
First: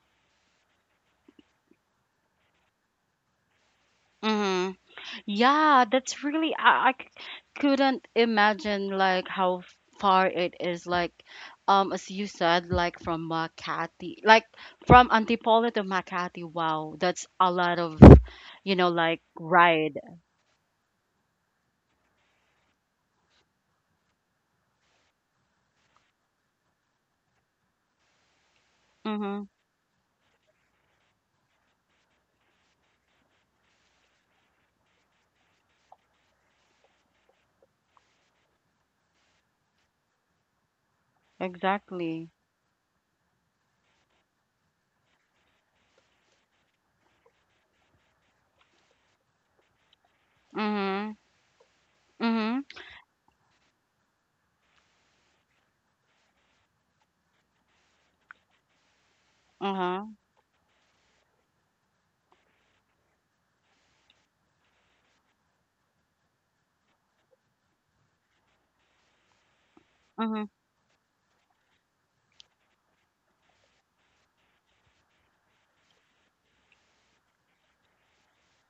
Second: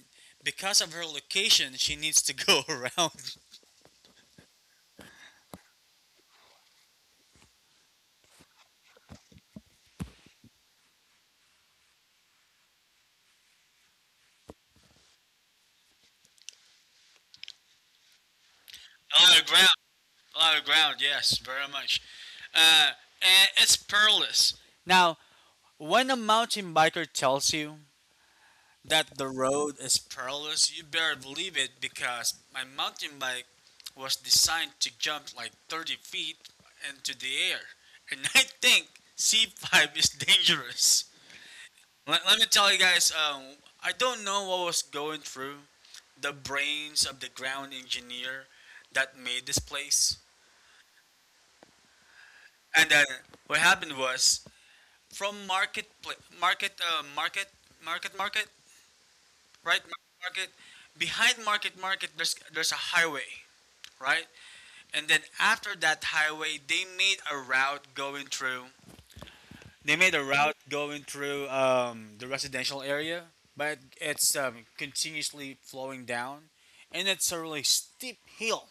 because of her location, she needs to go <laughs> around. Mm-hmm. Yeah, that's really I, I c- couldn't imagine like how far it is, like um as you said, like from Makati, like from Antipolo to Makati. Wow, that's a lot of, you know, like A lot of ground. ride. A lot of ground, yes, very much. Uh, and it's perilous. Now, when a mountain biker tells you that the Mhm. road is perilous, you better believe it because my mountain bike was designed to jump like thirty feet into the air. And I think C five is dangerous. Let, Exactly. let me tell you guys, um, I don't know what was going through the brains of the ground engineer that made this place. Mhm. Mhm. And then what happened was from market, pla- market, uh, market, market, market, right? Uh-huh. Market. Behind market, market, there's there's a highway, right? And then after that highway, they made a route going through they made a Mhm. route going through um, the residential area, but it's um, continuously flowing down, and it's a really steep hill,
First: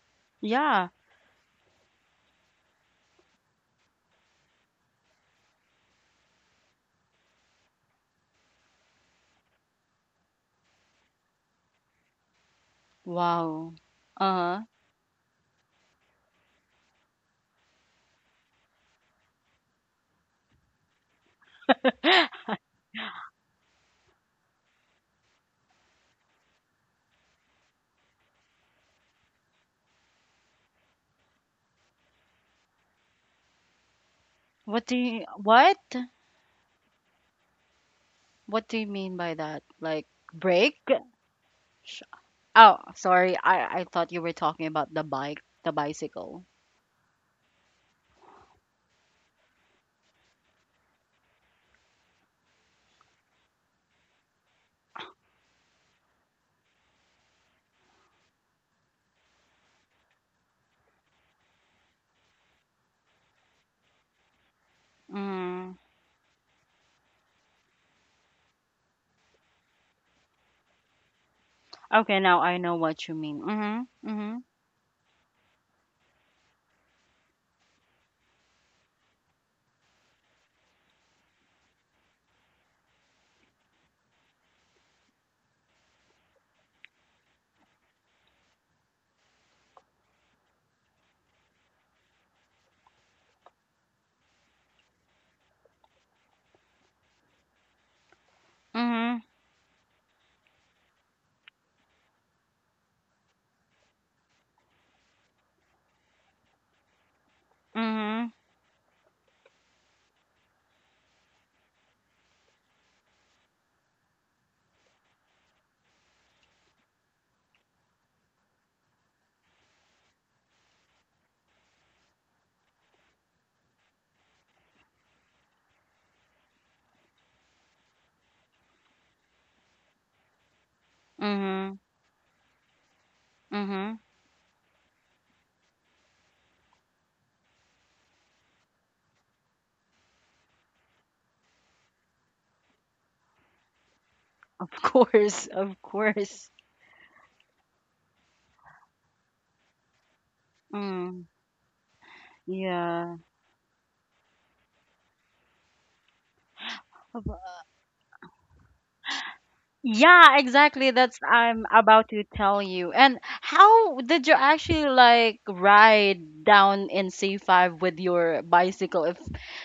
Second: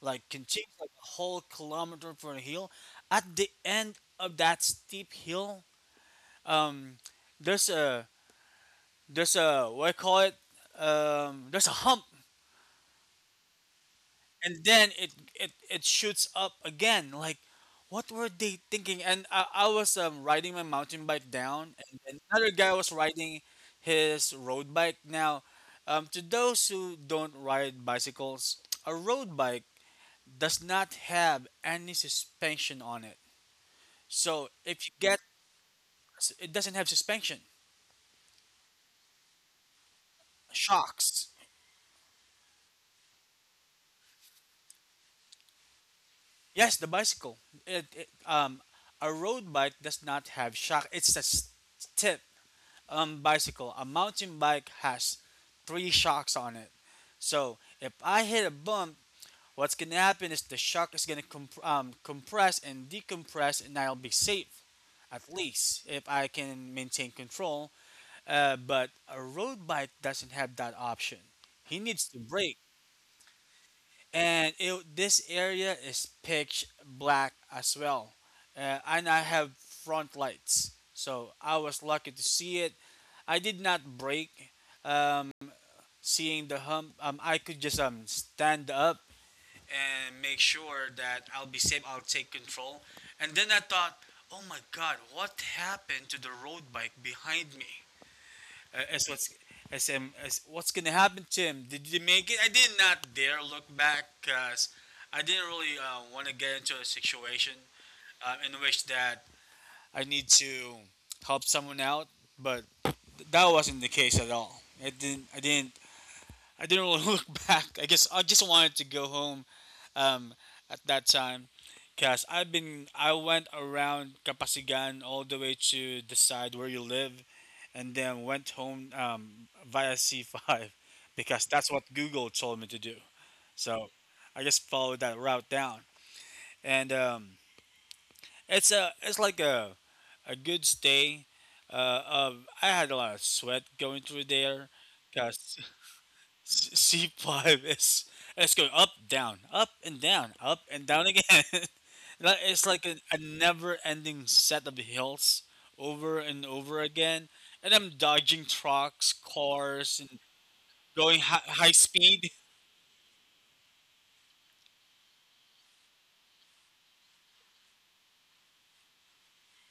like continues Yeah. like a whole kilometer for a hill. At the end of that steep hill, um, there's a there's a what I call it? Um, there's a hump Wow. Uh-huh. and then it it it shoots up again. Like, what were they thinking? And I, I was um, riding my mountain bike down, and then another guy <laughs> was riding his road bike. Now, um, to those who don't ride bicycles, a road bike does not have any suspension on it. So if What you do get, you what? it doesn't have suspension, What do you mean by that? Like break? shocks. Oh, sorry. I I thought you were talking about the bike, the bicycle. Yes, the bicycle. It, it um, A road bike does not have shock. It's a s- tip um, bicycle, a mountain bike has three shocks on it. So if I hit a bump, what's gonna happen is the shock is gonna comp- um, compress and decompress, and I'll be safe at Mm. least if I can maintain control. Uh, but a road bike doesn't have that option. He needs to Okay, now brake I know what you mean. Mhm. Mhm. and it, this area is pitch black as well uh, and I have front lights so I was lucky to see it. I did not break. um, Seeing the hump um, I could just um, stand up and make sure that I'll be safe. I'll take control, and then I thought, oh my god, what happened to the road bike behind me? uh, as Mhm. what's as, um, as what's gonna happen to him? Did you make it? I did not dare look back because I didn't really uh, want to get into a situation um, Mhm. in which that I need to help someone out, but th- that wasn't the case at all. I didn't. I didn't. I didn't really <laughs> look back. I guess I just wanted to go home um, at that time because I've been. I went around Kapasigan all the way to the side where you live and then went home um, via C five <laughs> because that's what Mhm. Google told me to do. So Mhm. I just followed that route down, and um, it's a it's like a a good stay. Uh, of I had a lot of sweat going through there Of <laughs> course, because of <laughs> course. C five is it's going up down up and down up and down Mm. again. <laughs> Like, it's like a, a Yeah. never-ending set of hills over and over again, and I'm dodging trucks, cars, Yeah, exactly. going That's hi- high I'm about speed. to tell you. And how did you actually like ride down in C five with your bicycle, if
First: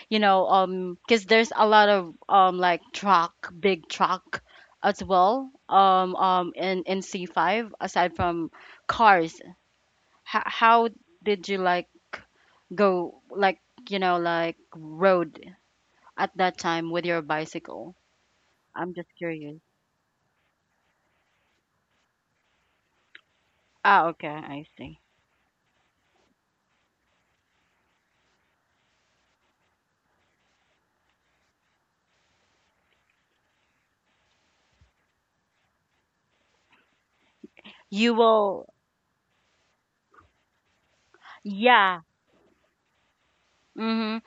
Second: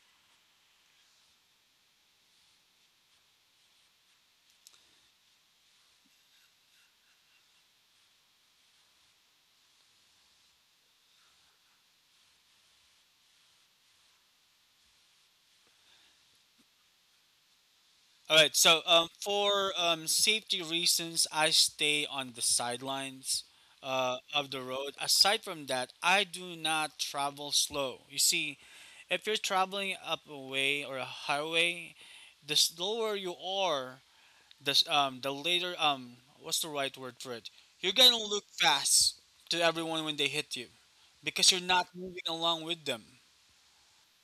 you know, um cuz there's a lot of um like truck, big truck as well um um in in C five aside from cars. H- how did you like go like you know like road at that time with your bicycle? All right, so I'm just um, curious. for um, safety reasons, I stay on the sidelines Ah, uh, okay, of the I road. see. Aside from that, I do not travel slow. You see, if you're traveling up a way or a highway, the slower you are, the s- um, the later um, what's the right word for it? you're You gonna look will fast to everyone when they hit you because you're not yeah moving along with them. mm-hmm.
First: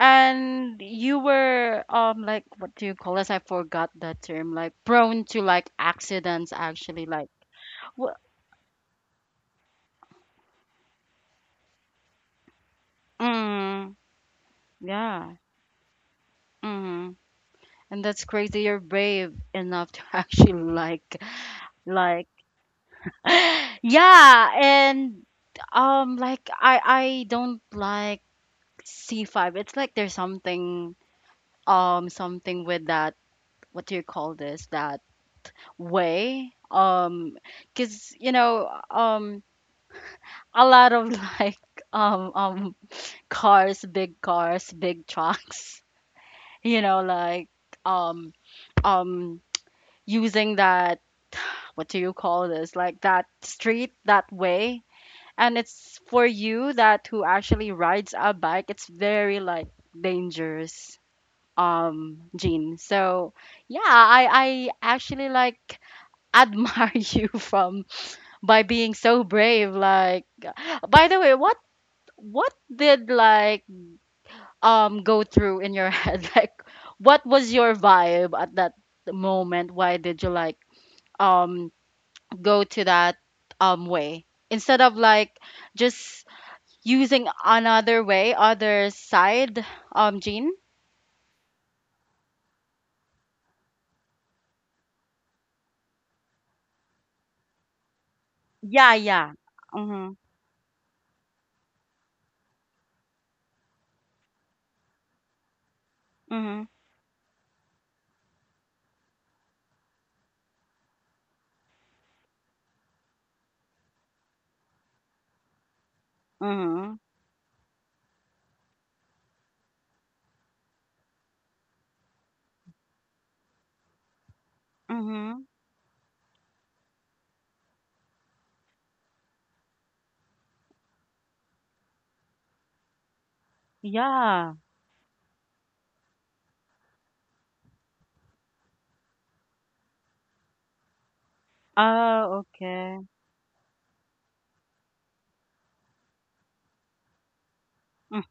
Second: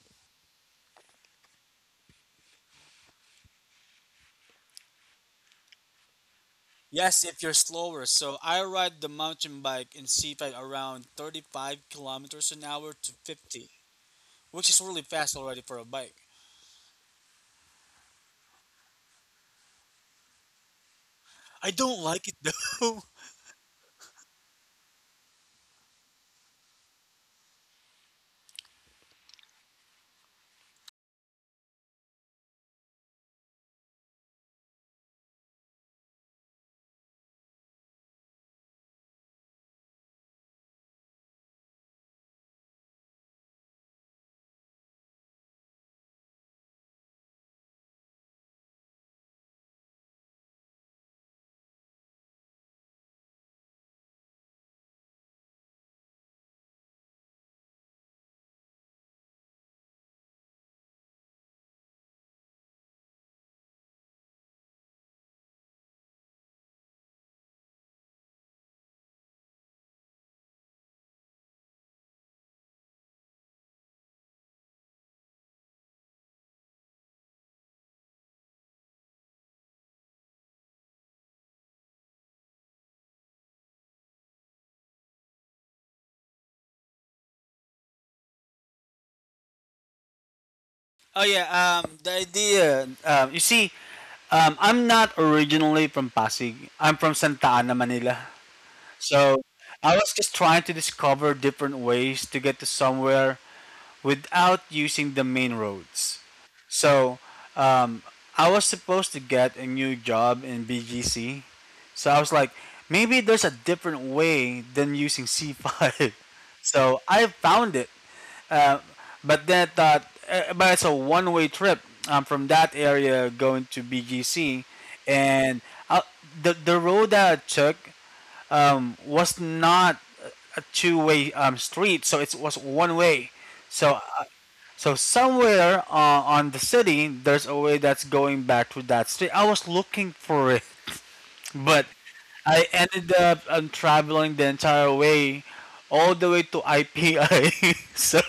And you were um like what do you call this, I forgot that term, like prone to like accidents actually Yes, like if you're slower. wh- So I ride the mountain bike in C F A T around thirty-five kilometers an hour to fifty, mm, which is really yeah fast already for a bike. mm-hmm. And that's crazy, you're brave enough to <laughs> actually like I don't like like it though. <gasps> <laughs> <laughs> yeah, and um like i i don't like C five, it's like there's something um something with that, what do you call this, that way, um because you know um a lot of <laughs> like um um cars, big cars, big trucks <laughs> you know like um um using that, what do you call this, like that street, that way, and it's for you that who actually rides a bike, it's very like dangerous, um Gene, so yeah i I actually like admire <laughs> you from by being so brave, like by the way, what what did like um go through in your <laughs> head, like what was your vibe at that moment, why did you like um go to that um way instead of like just using another way, other side, um Gene. Oh yeah, um, the idea. Um, you see, um, I'm not originally from Pasig. I'm from Santa Ana, Manila. Yeah, yeah. So I was Mhm. just trying to discover different ways to get to somewhere without using the main roads. Mhm. So um, I was supposed to get a new job in B G C. So I was like, maybe there's a different way than using C five. <laughs> Mhm. So I found it. Uh, but then I thought, uh, but it's a one way trip um, from that area going to B G C. Mhm. And uh, the, the road that I took um, was not a two-way um, street, so it was one way. So, uh, Yeah. so somewhere uh, on the city, there's a way that's going back to that street. I was looking for it, <laughs> but Oh, I okay. ended up um, traveling the entire way, all the way to I P I. <laughs> So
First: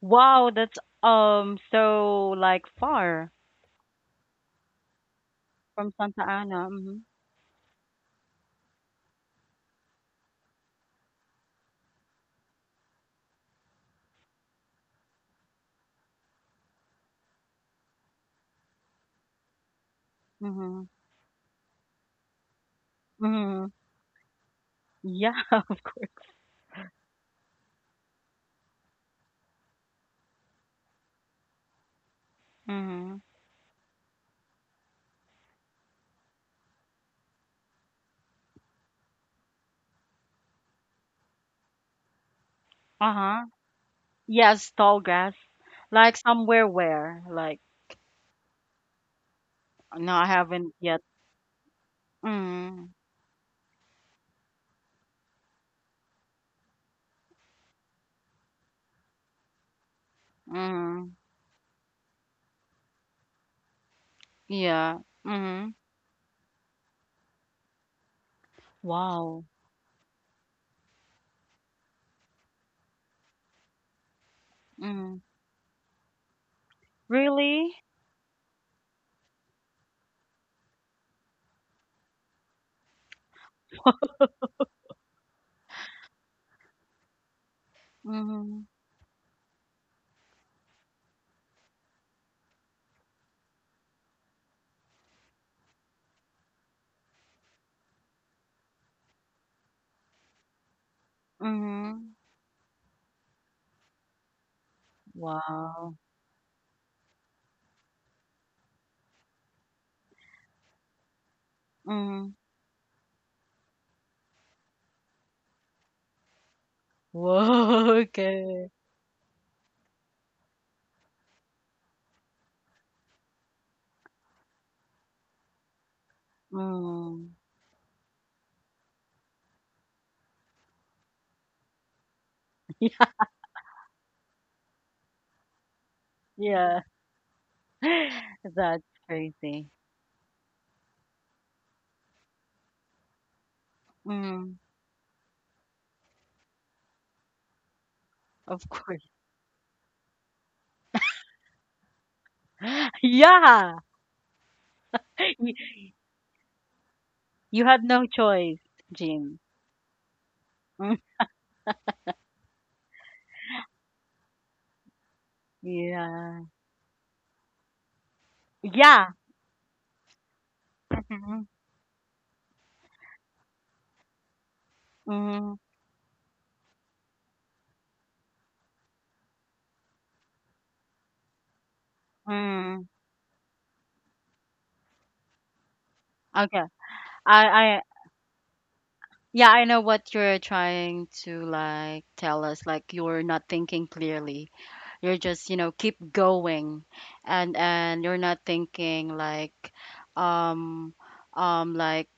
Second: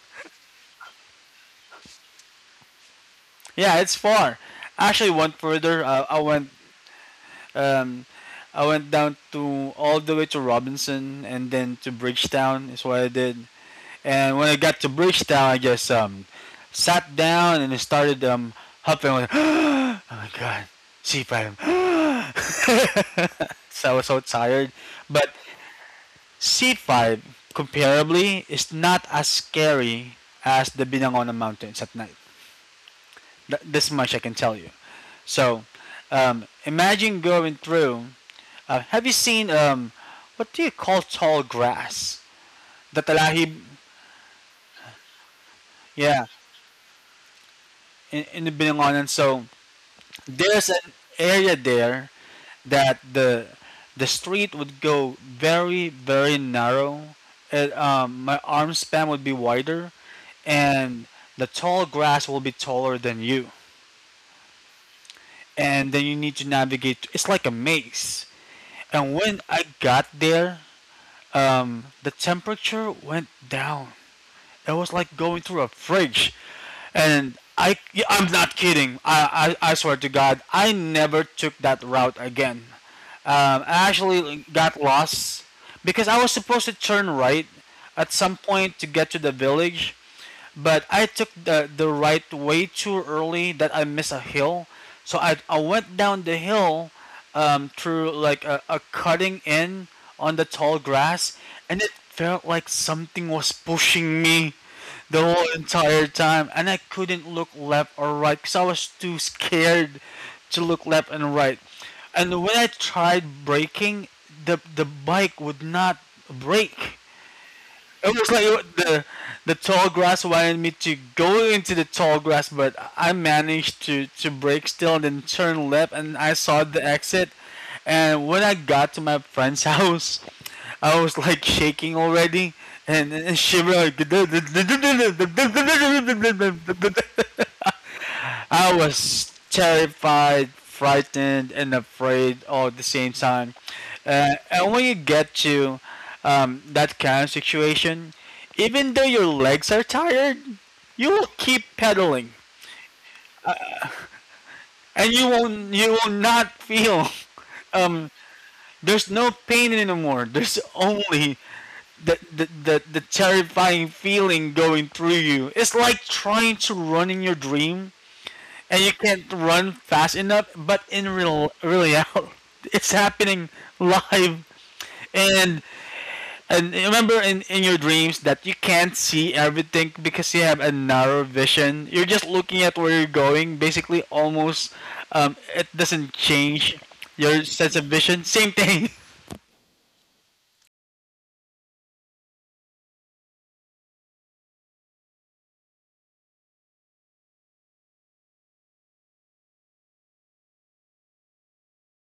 Wow, that's um so like far yeah, it's far. I actually went further. from Uh, I Santa went, Ana. Mhm. um, I went down to all the way to Robinson and then to Bridgetown is what I did. And when I got to Bridgetown, I just um, sat down and it started um, huffing. I went, <gasps> oh my god, Mhm. C five. <gasps> <laughs> Mhm. So I was so tired. But Yeah. <laughs> C five, comparably, is not as scary as the Binangonan Mountains at night. Mhm. Th- this much I can tell you. So um, imagine going through. Uh, have you seen um, what do you call tall grass? The Uh-huh. talahib, Yes, tall grass. Like yeah, somewhere where like in, in the Binangonan. So no, I there's haven't an yet. area there Mhm. that the the street would go very very narrow. It, um, my arm span would be wider, and Mhm. the tall grass will be taller than you. Yeah. Mhm. And then you need to navigate. It's like a maze. And when Wow. I got there, um, the temperature went down. It was like Mhm. going through a fridge, and Really? I I'm not kidding. I I, I swear to God, I never took that route again. Um, I <laughs> actually got lost because I was supposed to turn right at some Mhm. point to get to the village, but I took the the right way too early that I missed a hill. So I I went down the hill um, through like a, a cutting in on the tall grass, and it Mhm. felt like something was pushing me the whole Wow. entire time, and I couldn't look left or right because I was too scared to look left and right. Mhm. And when I tried braking, the the bike would not brake. Whoa, <laughs> It was like okay. what the the tall grass wanted me to go into the tall grass, but I managed to to brake still and then turn left, and I saw the exit. Mhm. And when I got to my friend's <laughs> house, I was like shaking already and, <laughs> and shivering. Yeah. Like, <laughs> <laughs> I That's was crazy. terrified, frightened, and afraid all at the same time. Uh, Mm, And when you get to um, that kind of situation, of even though course. your legs are tired, you will keep pedaling, <laughs> Yeah. and you Y- won't. You will not feel. <laughs> You had no Um, choice, there's no Jim. pain anymore. There's Mm, only the, the, the, the terrifying feeling going through you. It's like yeah. trying to run in your dream and you Yeah. can't run fast enough. But in Mhm. real, really out, <laughs> it's happening live. Mhm. And and remember in, in your dreams that you can't see everything because you have a narrow vision. You're just looking at Mm. where you're going. Basically, almost um, it doesn't Okay. change I your sense I of vision. Same thing. <laughs> yeah, I know what you're trying to like tell us, like you're not thinking clearly. You're just, you know, keep going, and and you're not thinking like um um like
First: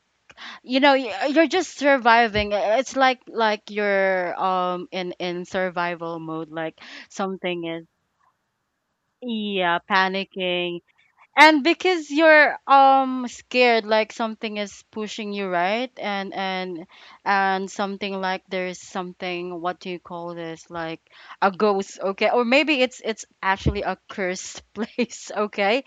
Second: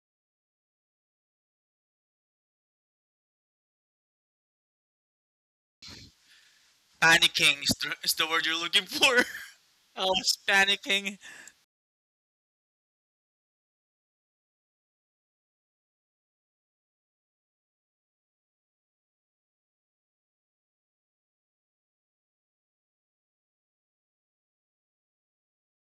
you know y- uh, you're just surviving, it's like like you're um in in survival mode, like Panicking something is is the, is the word you're looking for. yeah <laughs> I was panicking, panicking. and because you're um scared, like something is pushing you, right, and and and something, like there's something, what do you call this, like a ghost, okay, or maybe it's it's actually a cursed <laughs> place, okay,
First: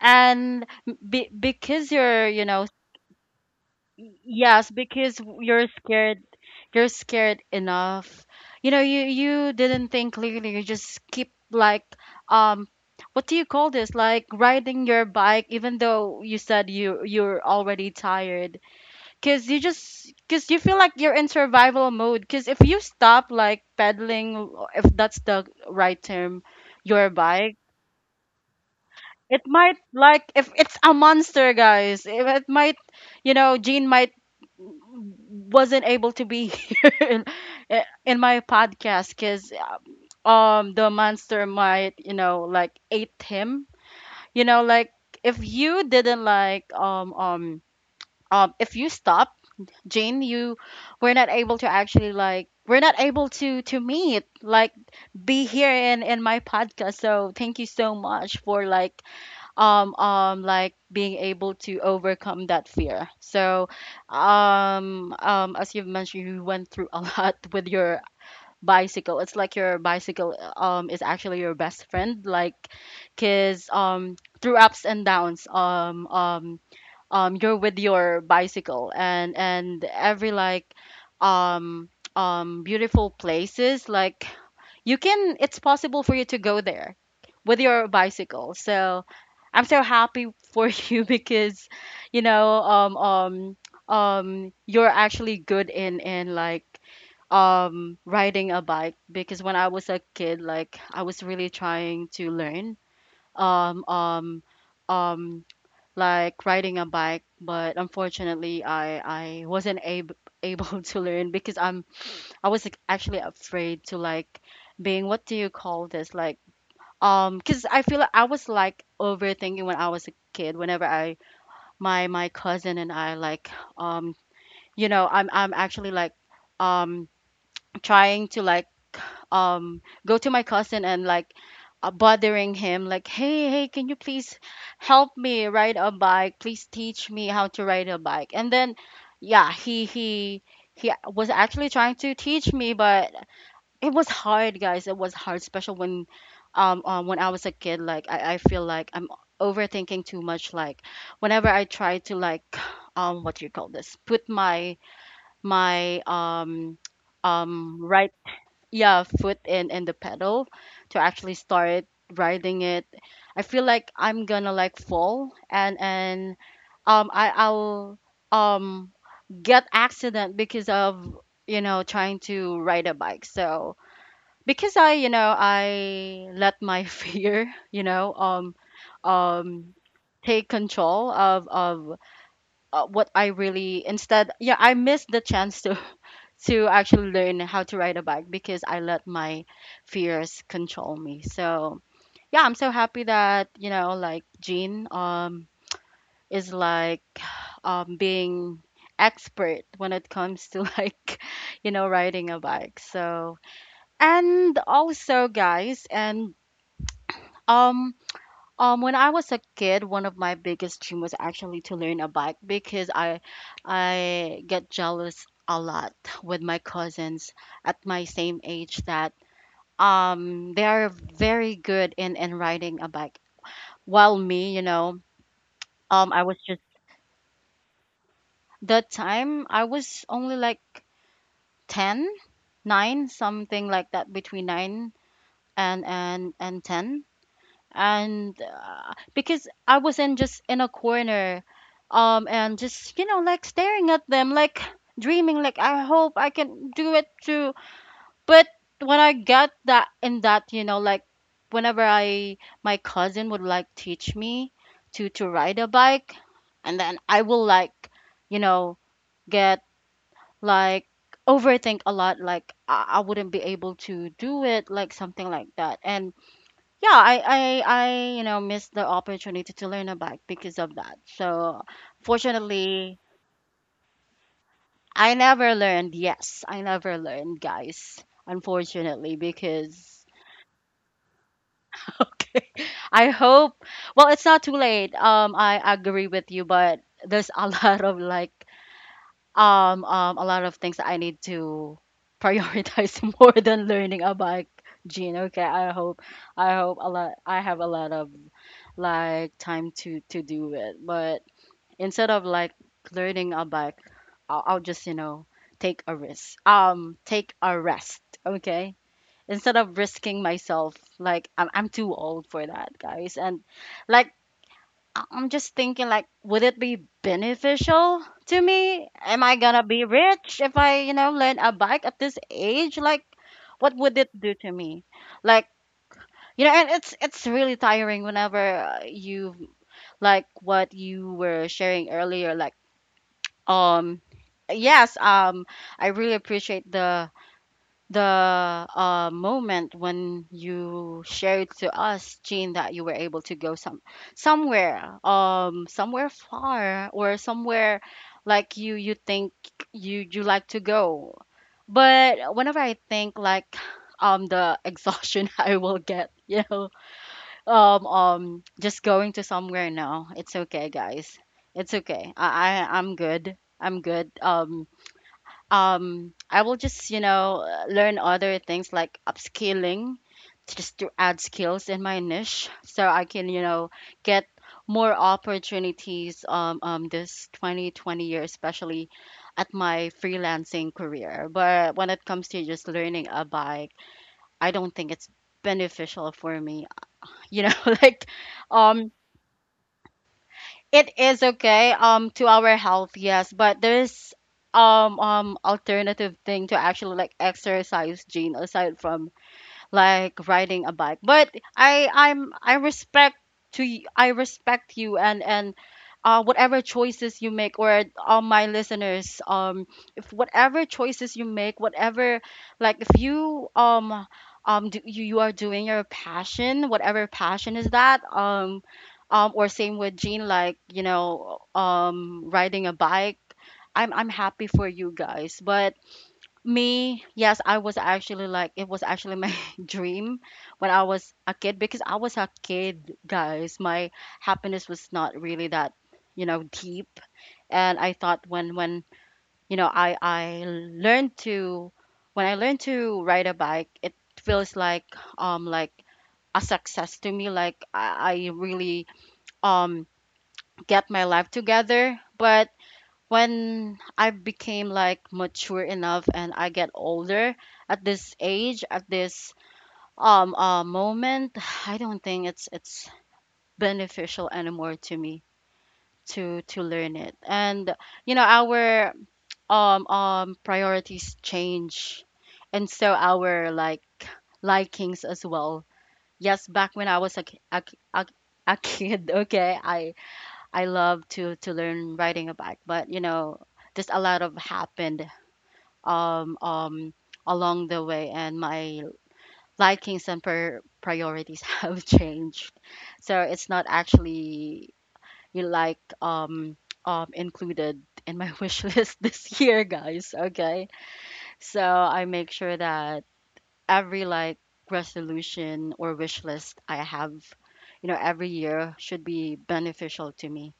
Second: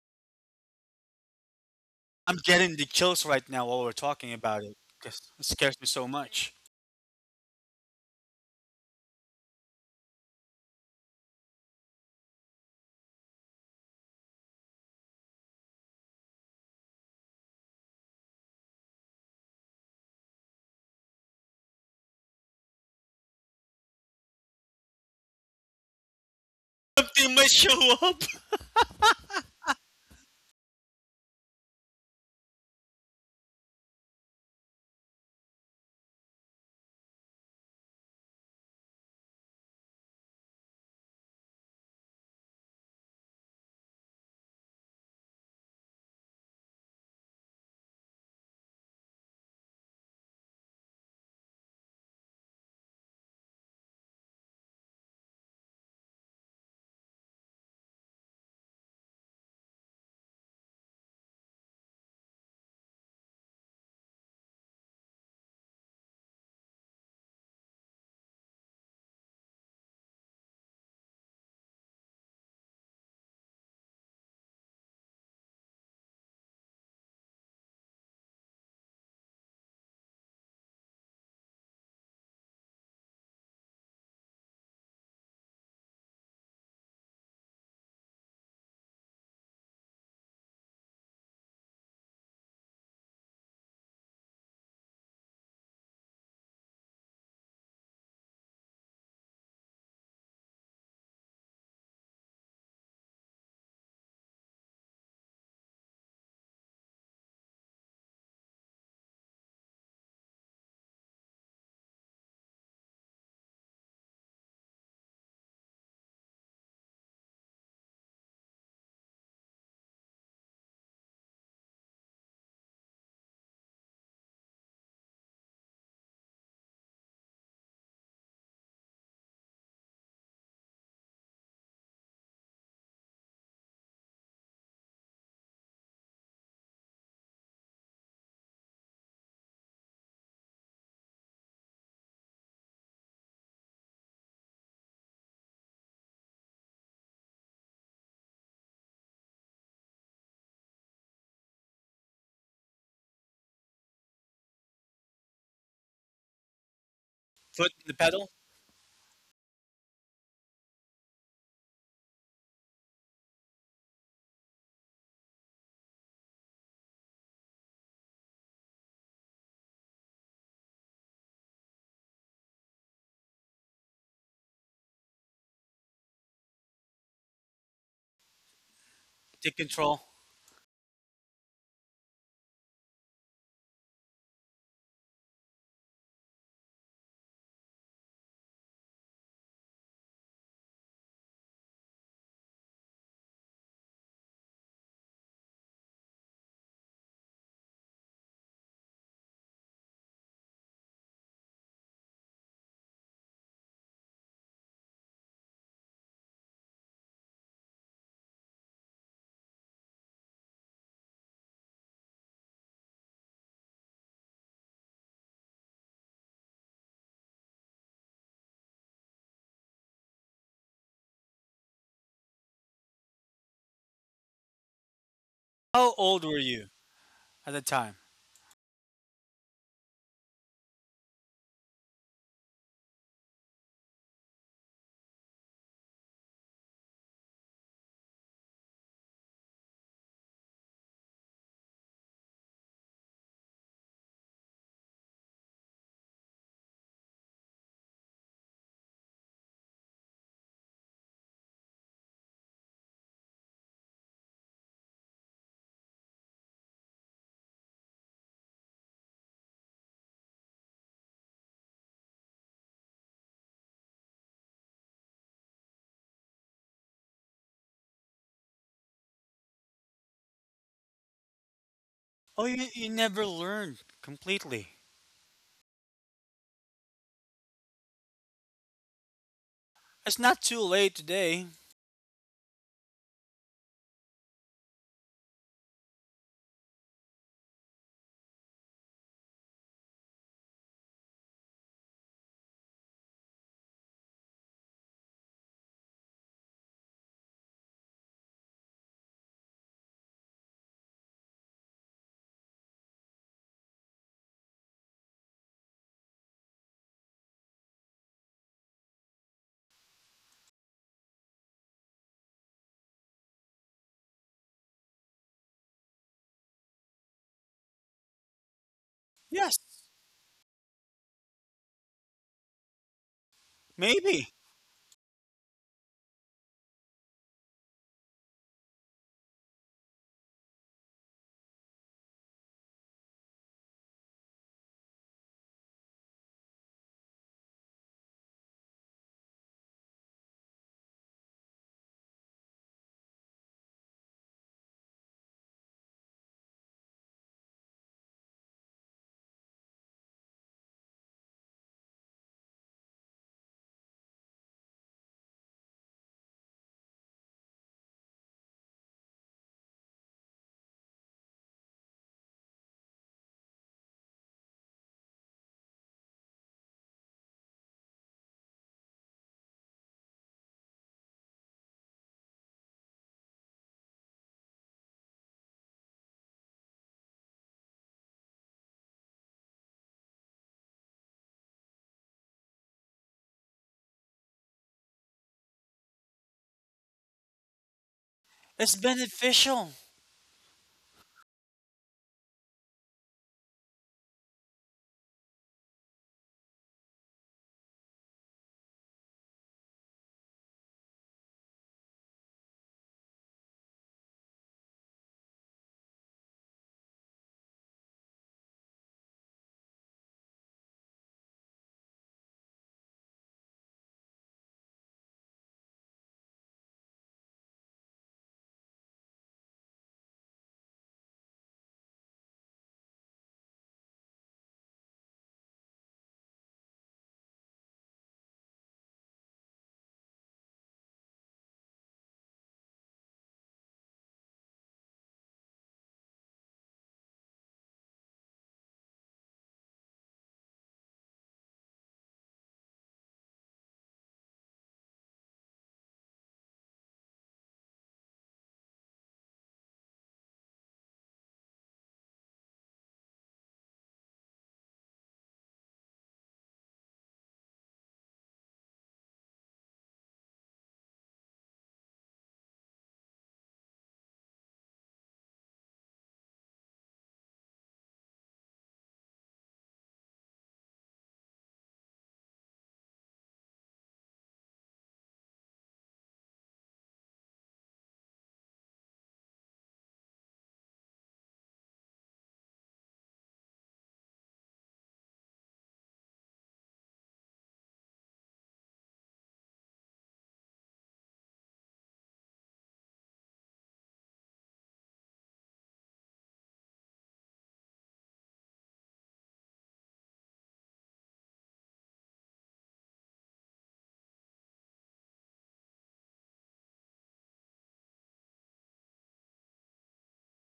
and be, because you're I'm you know getting the chills right now while we're talking about yes, it because because it you're scares me so scared. much. You're scared enough. You know, you you didn't think clearly. You just keep like um, what do you call this? Like riding your bike, even though you said you you're already tired. Cause you just cause you feel like you're in survival mode. Cause if you stop like pedaling, if that's the right term, your Something might bike, show up. it might like if it's a monster, guys. If it might, you know, Jean might wasn't able to be <laughs> here in, in my podcast because um the monster might, you know, like ate him. You know, like if you didn't like um um um if you stop, Jean, you were not able to actually like we're not able to to meet like be here in in my podcast. So thank you so much for like um um like being able to overcome that fear, so um um as you've mentioned, you went through a <laughs> lot with your bicycle, it's like your bicycle um is actually your best friend, like because um through ups and downs um um um you're with your bicycle, and and every like um um beautiful places like you can, it's possible for you to go there with your bicycle, so I'm so happy for <laughs> you because you know um um um you're actually good in in like um riding a bike, because when I was a kid, like I was really trying to learn um um um like riding a bike, but unfortunately i I wasn't able able <laughs> to learn because i'm I was like actually afraid to like being, what do you call this, like um because I feel like I was like overthinking when I was a kid, whenever I my my cousin and I like um you know I'm I'm actually like um trying to like um go to my cousin and like uh, bothering him like hey, hey, can you please help me ride a bike, please teach me how to ride a bike, and then yeah he he he was actually trying to teach me, but it was hard, guys, it was hard, especially when um, um when I was a kid, like I, I feel like I'm overthinking too much, like whenever I try to like <sighs> um, what do you call this, put my my um Foot um in the right pedal, yeah foot in in the pedal to actually start riding it, I feel like I'm gonna like fall, and and um i i'll um get accident because of you know trying to ride a bike, so because I, you know, I Let my <laughs> fear, you know, um, take um, control. take control of of uh, what I really instead. Yeah, I missed the chance to <laughs> to actually learn how to ride a bike because I let my fears control me. So yeah, I'm so happy that you know, like Jean, um, is like, <sighs> um, being expert when it comes to <laughs> like you know riding a bike so and also guys and Um, um, when I was a kid, one of my biggest dream was actually to learn a bike because I I get jealous a lot with my cousins at my same age that um they are very good in in riding a bike. While me, you know, How um I old was were just you at the time? the time I was only like ten nine something like that between nine and and and ten and uh, because I wasn't just in a corner, um, and just you know like staring at them, like dreaming, like I hope I can do it too. But when I got that in that, you know, like whenever I my cousin would like teach me to to ride a bike, and then I will like, you know, get like overthink a lot like I, I wouldn't be able to do it like something like that. And yeah I, I i you know missed the opportunity to learn a bike because of that. So Oh, you, you fortunately never learned completely. I never learned. Yes, I never learned, guys, unfortunately because It's not too late today. <laughs> okay. I hope well it's not too late, um I agree with you, but there's a <laughs> lot of like um um a lot of things that I need to prioritize <laughs> more than learning a bike. Gene, okay, I hope I hope a lot. I have a lot of like time to to do it, but instead of like learning a bike, I'll, I'll just you know take a risk, um take a rest. Okay, instead of risking myself like i'm, I'm too old for that, guys. And like I- I'm just thinking like would it be beneficial to me? Am I Yes, gonna be rich if I you know learn a bike at this age? Like what would it maybe. do to me? Like you know, and it's it's really tiring whenever uh, you, like what you were sharing earlier. Like um yes, um I really appreciate the the uh moment when you shared to us Jean that you were able to go some somewhere um somewhere far or somewhere like you you think you you like to go. But whenever I think like um the exhaustion <laughs> I will get you know um um just going to somewhere now. It's okay, guys, it's okay. i, i, I'm good, I'm good. um um I will just you know uh, learn other things like upskilling, just to add skills in my niche so I can you know get more opportunities um, um this twenty twenty year, especially at my freelancing career. But when it comes to just learning a bike, I don't think it's beneficial for me, you know. <laughs> like It's um beneficial. it is okay um to our health, yes, but there's um um alternative thing to actually like exercise, gene, aside from like riding a bike. But i i'm I respect to y- I respect you, and and uh, whatever choices you make, or all my listeners. Um if whatever choices you make, whatever, like if you um um do, you, you are doing your passion, whatever passion is that, um um or same with Jean, like you know, um riding a bike. I'm I'm happy for you guys. But me, yes, I was actually like it was actually my <laughs> dream when I was a kid, because I was a kid, guys. My happiness was not really that, you know, deep. And I thought when when you know I I learned to when I learned to ride a bike, it feels like um like a success to me. Like I, I really um get my life together. But when I became like mature enough and I get older at this age, at this um uh, moment, <sighs> I don't think it's it's beneficial anymore to me to to learn it. And you know, our um um priorities change, and so our like likings as well. Yes, back when I was a, ki- a, ki- a, a kid, <laughs> okay, I I love to to learn riding a bike. But you know, just a lot of happened um, um, along the way, and my likings and per- priorities <laughs> have changed. So it's not actually you know, like um, um, included in my <laughs> wish list this year, guys. Okay, so I make sure that every like resolution or wish list I have, you know, every year should be beneficial to me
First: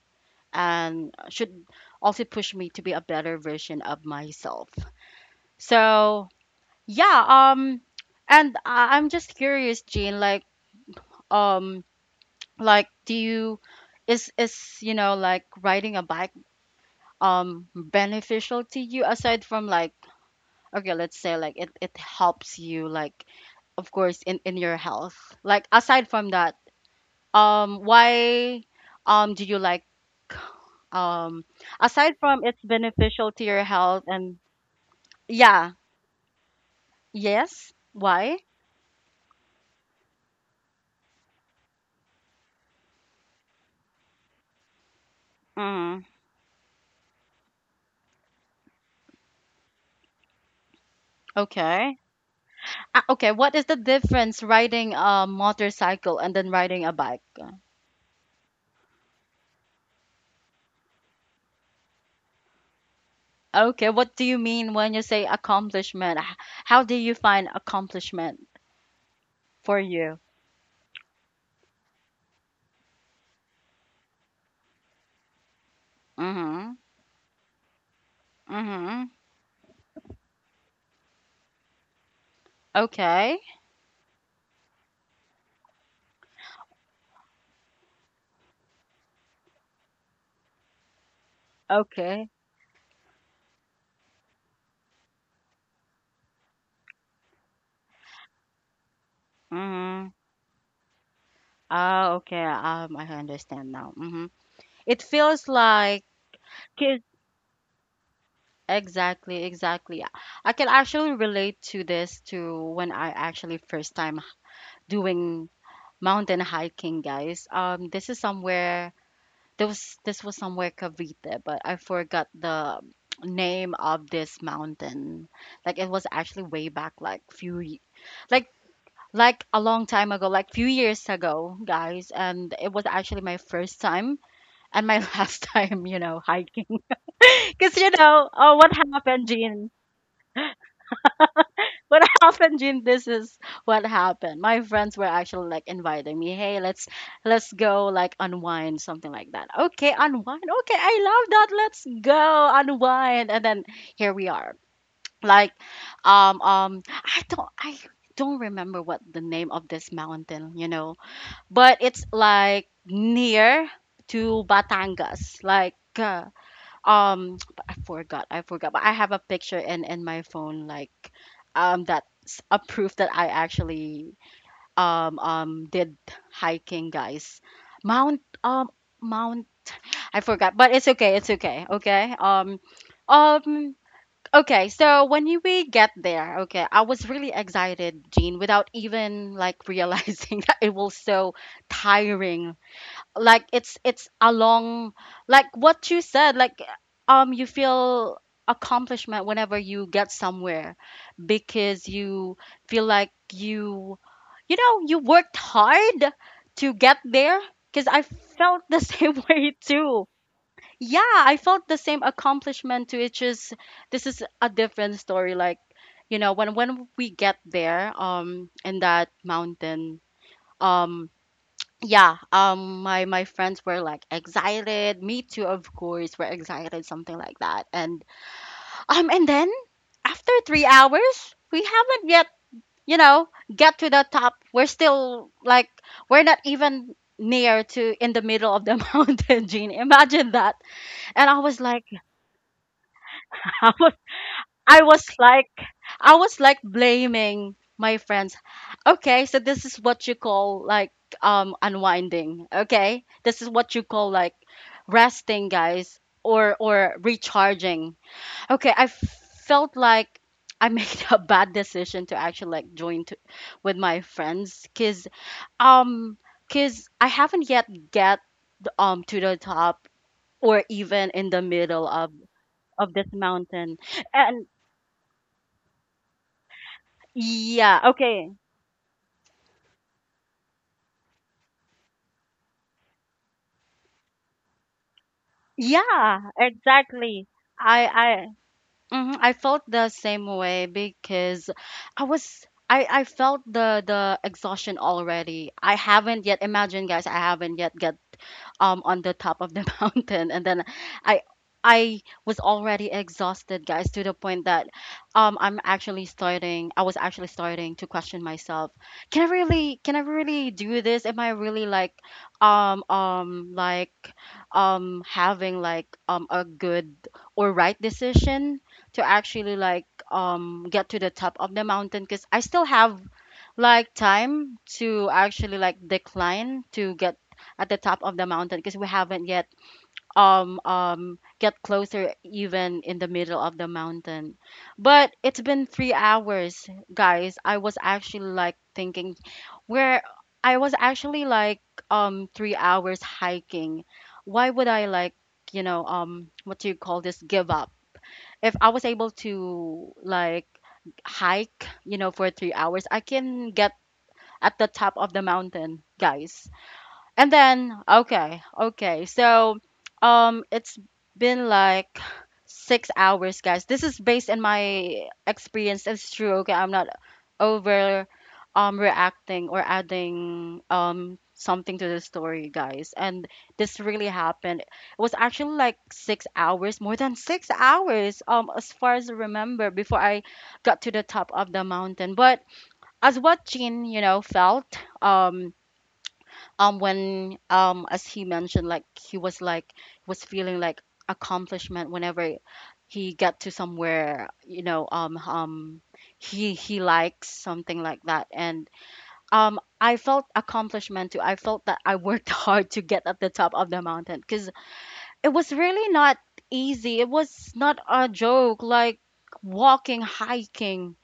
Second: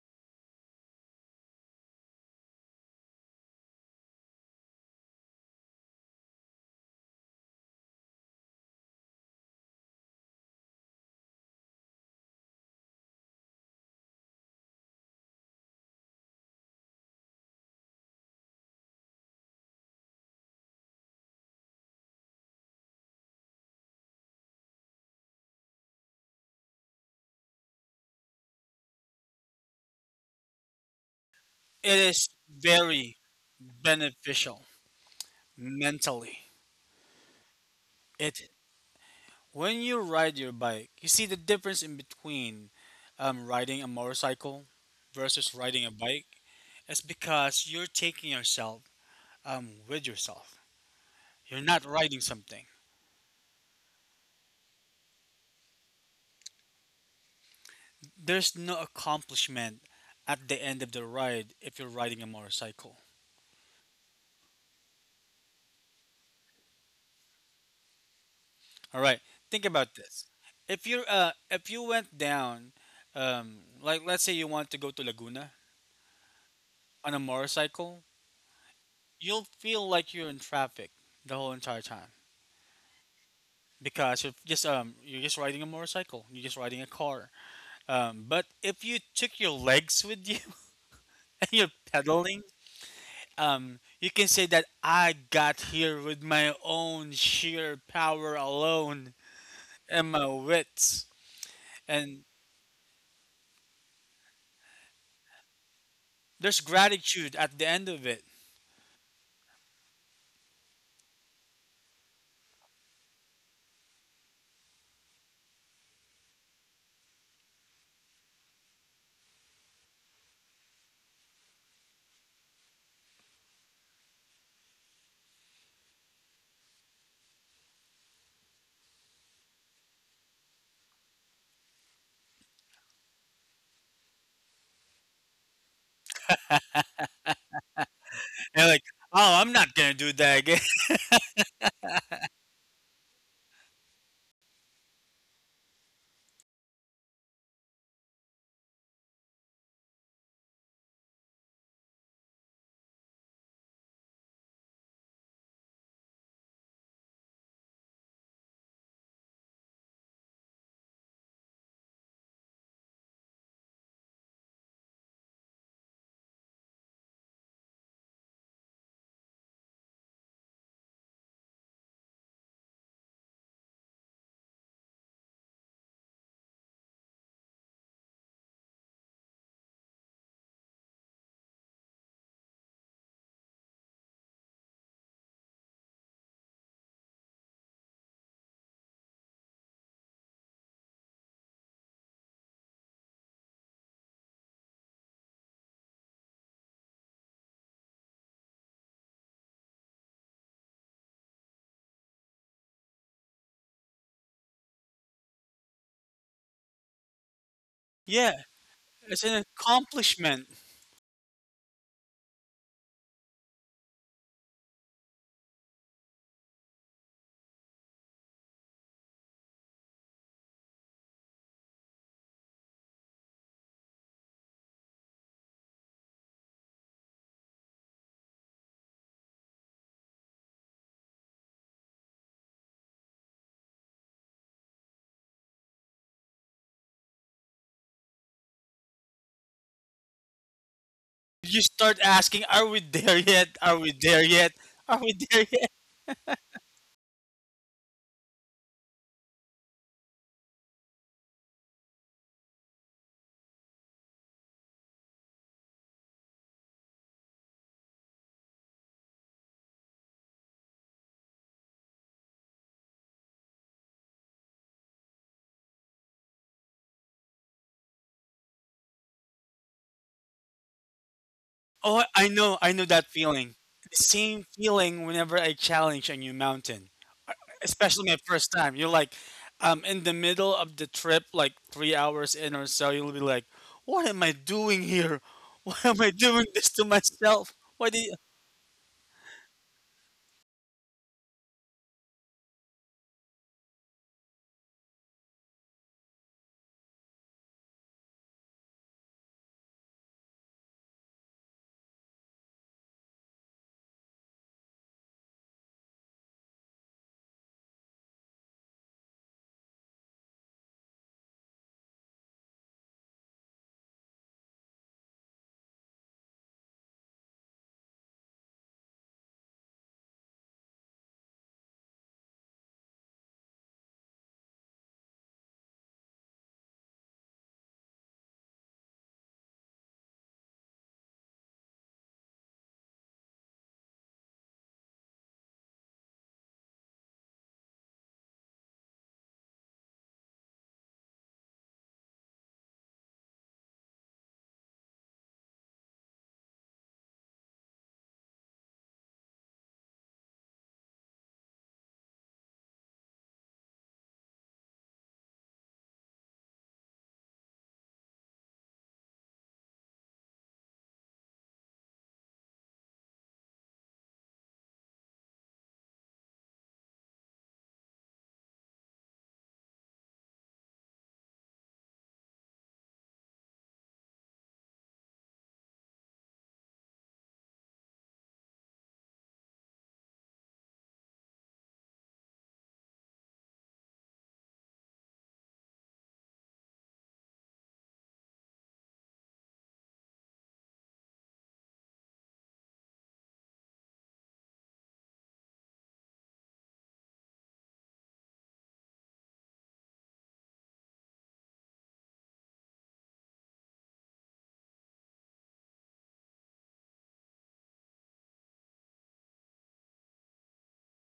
and should also push me to be a better version of myself. So yeah, um and I- I'm just curious, Jean, like um like do you is is you know like riding a bike um beneficial to you, aside from like okay, let's say like it it helps you like of course in in your health. Like aside from that, um why um do you like, um It aside is from it's very beneficial to your health and beneficial yeah, mentally. yes, why? It when you ride your bike, you see the difference in between um, riding a motorcycle versus riding a Mm, bike. It's because you're taking yourself um, with yourself. You're not okay. riding something. Ah, okay, what is the difference riding a motorcycle and then riding a bike? There's no accomplishment at the end of the ride if you're riding a motorcycle. Okay, what do you mean when you say accomplishment? H- How do you find accomplishment All right, think for about you? this. If you're uh, if you went down, um, like let's say you want to go to Laguna Mm-hmm. on a motorcycle, Mm-hmm. you'll feel like you're in traffic the whole entire time Okay. because you're just um you're just riding a motorcycle, you're just riding a car. Um, but if you took your legs with you <laughs> and you're Okay. pedaling, um, you can say that I got here with my own sheer power alone Mm-hmm. and my wits. Ah, And okay. Um, I understand now. Mm-hmm. It feels like there's kids. gratitude at the end of it. Exactly, exactly. I I can actually relate to this to when I actually first time doing mountain hiking, guys. Um, this is somewhere there was this was somewhere Cavite, but I forgot the name of this mountain. Like it was actually way back, like few, ye- like like a long time ago, like few years ago, guys. And it was actually my first time and my <laughs> last time, you know, hiking. <laughs> Cause you know, oh, And what like, happened, oh, I'm Jean? not gonna do that again. What <laughs> happened, Jim? This is what happened. My friends were actually like inviting me, "Hey, let's let's go like unwind, something like that." Okay, unwind. Okay, I love that. Let's go unwind, and then here we are. Like, um, um, I don't, I don't remember what the name of this mountain, you know, but it's like near to Batangas, like. Uh, um but i forgot I forgot. But I have a picture in in my phone like um that's a proof that I actually um um did hiking, guys. mount um mount, I forgot, but it's okay, it's okay. Okay um um okay, so when you we get there, okay, I was really excited, Jean, without even like <laughs> realizing that it was so tiring. Like it's it's a long like what you said. Like um you feel accomplishment whenever you get somewhere because you feel like you you know you worked hard to get there. Because <laughs> I Yeah, felt the <laughs> it's same an way too. accomplishment. Yeah, I felt the same accomplishment too. It's just this is a different story. Like you know when when we get there um in that mountain, um yeah. Um my my friends were like excited, me too, of course, we're excited something like that. And um and then after three hours we haven't yet you know get to the top. We're still like we're not even near to in the middle of the <laughs> mountain, gene, imagine that. And I You was like start asking, are we there yet? <laughs> Are how we there yet? I Are we was there like, yet? I was like blaming my friends. Okay, so this is what you call like um unwinding. Okay, this is what you call like resting, guys, or or recharging. Okay, I felt like I made <laughs> a bad decision to actually like join to, with my friends, cause um because I haven't yet get um to the top or even in the middle Oh, of I know, I know of that this feeling. mountain. The same And feeling whenever I challenge a new mountain. Uh, Yeah, Especially my okay. first time. You're like, um, in the middle of the trip, like three hours in or so, you'll be like, "What am I doing here? <laughs> Why am I Yeah, doing this to exactly. myself? Why I did?" I mhm, I felt the same way because I was I I felt the the exhaustion already. I haven't yet imagine, guys, I haven't yet get um, on the top of the <laughs> mountain. And then I I was already exhausted, guys, to the point that um, I'm actually starting. I was actually starting to question myself. Can I really? Can I really do this? Am I really like, um, um, like, um, having like um a good or right decision to actually like um get to the top of the mountain? Because I still have like time to actually like decline to get at the top of the mountain, because we haven't yet um um get closer even in the middle of the mountain. But it's been three hours, guys. I was actually like thinking where I was actually like um three hours hiking. Why would I like, you know, um what do you call this, give up? If I was able to like hike, you know, for three hours, I can get at the top of the mountain, guys. And then, okay, okay. So, um, it's been like six hours, guys. This is based on my experience. It's true. Okay, I'm not over um reacting or adding um something to the story, guys. And this really happened. It was actually like six hours, more than six hours, um, as far as I remember, before I got to the top of the mountain. But as what Jean, you know, felt, um um when um as he mentioned, like he was like was feeling like accomplishment whenever he got to somewhere, you know. um um he he likes something like that. And um I felt accomplishment too. I felt that I worked <laughs> hard to get at the top of the mountain, because it was really not easy. It was not a joke, like walking, hiking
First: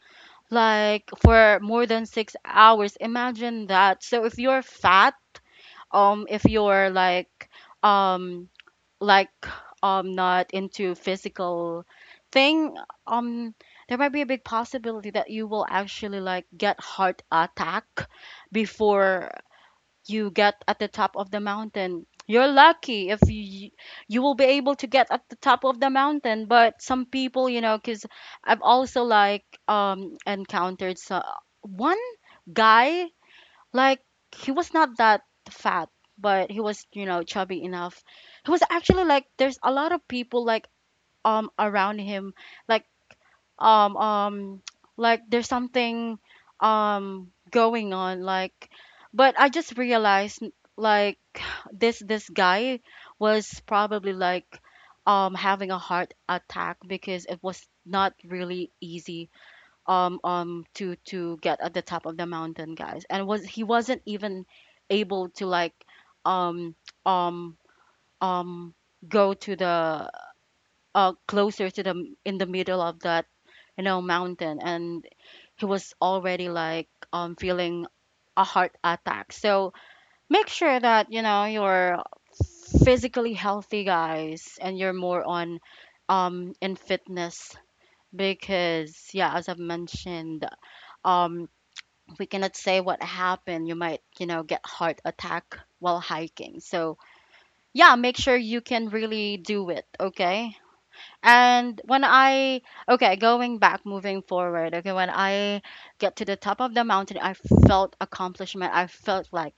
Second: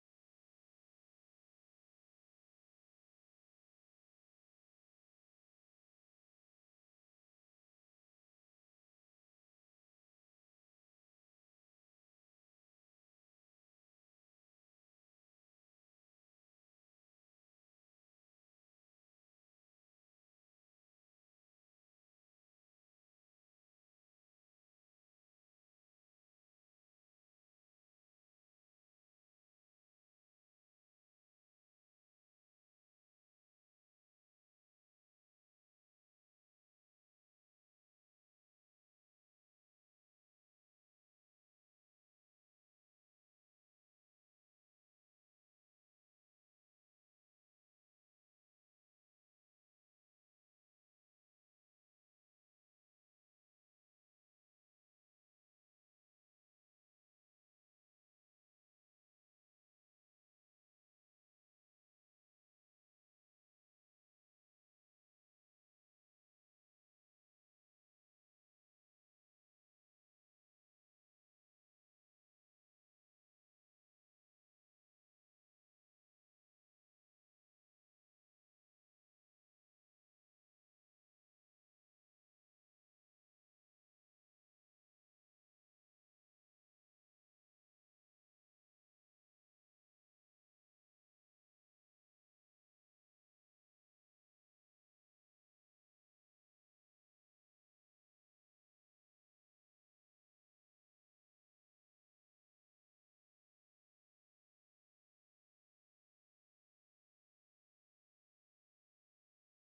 like for more than six hours. Imagine that. So if you're fat, um if you're like, um like um not into physical thing, um there might be a big possibility that you will actually like get heart attack before you get at the top of the mountain. You're lucky if you you will be able to get at the top of the mountain. But some people, you know, because I've also like um encountered. So, one guy, like, he was not that fat, but he was, you know, chubby enough. He was actually like there's a lot of people like um around him, like, um um <tsk> like there's something um going on, like. But I just realized, like, <sighs> this this guy was probably like um having a heart attack, because it was not really easy um um to to get at the top of the mountain, guys. And was he wasn't even able to like um um um go to the uh closer to the m- in the middle of that, you know, mountain. And he was already like um feeling a heart attack. So make sure that, you know, you're physically healthy, guys, and you're more on um in fitness. Because yeah, as I've mentioned, um we cannot say what happened. You might, you know, get heart attack while hiking. So yeah, make sure you can really do it, okay? And when I Okay, going back, moving forward, okay, when I get to the top of the mountain, I felt accomplishment. I felt like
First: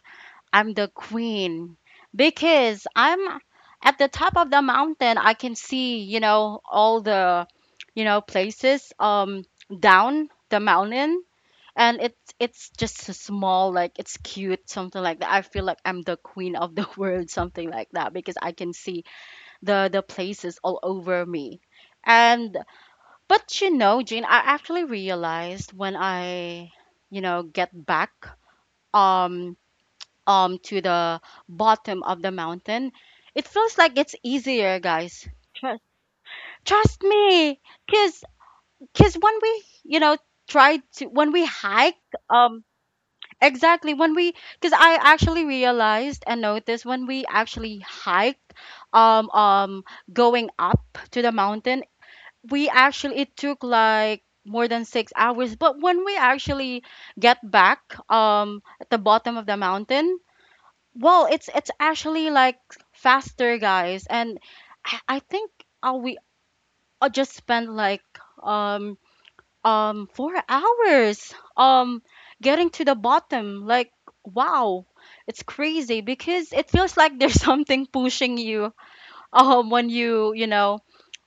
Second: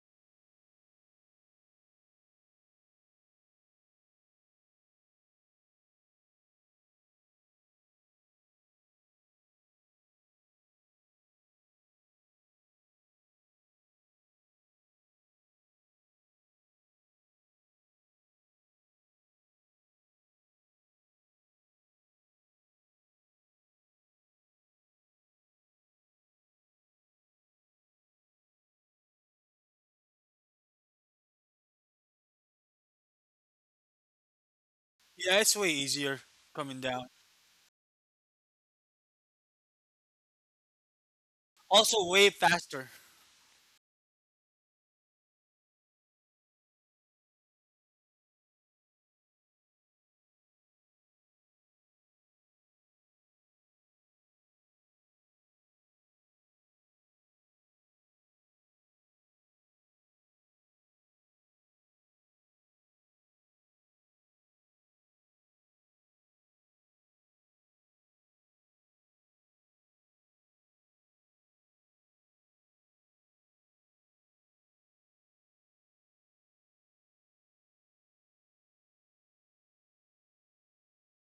I'm the queen because I'm at the top of the mountain. I can see, you know, all the, you know, places um down the mountain. And it's it's just a small, like, it's cute, something like that. I feel like I'm the queen of the <laughs> world, something like that, because I can see the the places all over me. And but you know, Jean, I actually realized when I, you know, get back um um to the bottom of the mountain, it feels like it's easier, guys. Yeah, it's way Trust easier coming trust down. me, because because when we, you know, tried to when we hike Also, way um. faster Exactly. When we, because I actually realized and noticed when we actually hiked, um, um, going up to the mountain, we actually, it took like more than six hours. But when we actually get back, um, at the bottom of the mountain, well, it's, it's actually like faster, guys. And I, I think uh, we uh, just spent like, um, um four hours um getting to the bottom. Like wow, it's crazy because it feels like there's <laughs> something pushing you um when you you know,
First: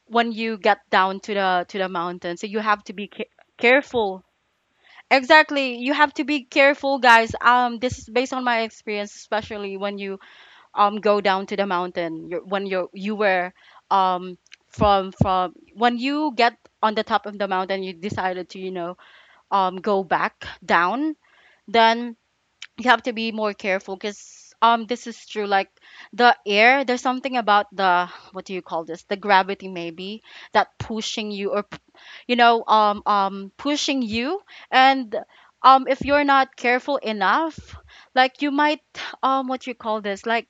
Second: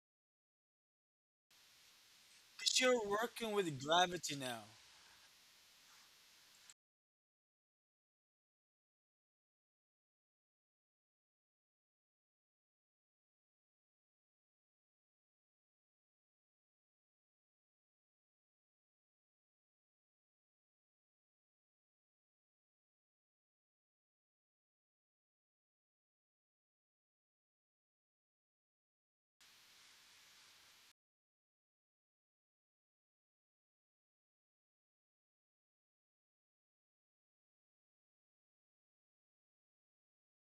when you get down to the to the mountain. So you because have to be you're ca- working with careful. gravity now. Exactly, you have to be careful, guys. Um this is based on my experience, especially when you um go down to the mountain. You're, when you're you were um from from When you get on the top of the mountain, you decided to, you know, um go back down, then you have to be more careful, because um this is true. Like the air, there's something about the, what do you call this? The gravity maybe that pushing you, or p- you know, um um pushing you. And um if you're not careful enough, like you might, um what you call this, like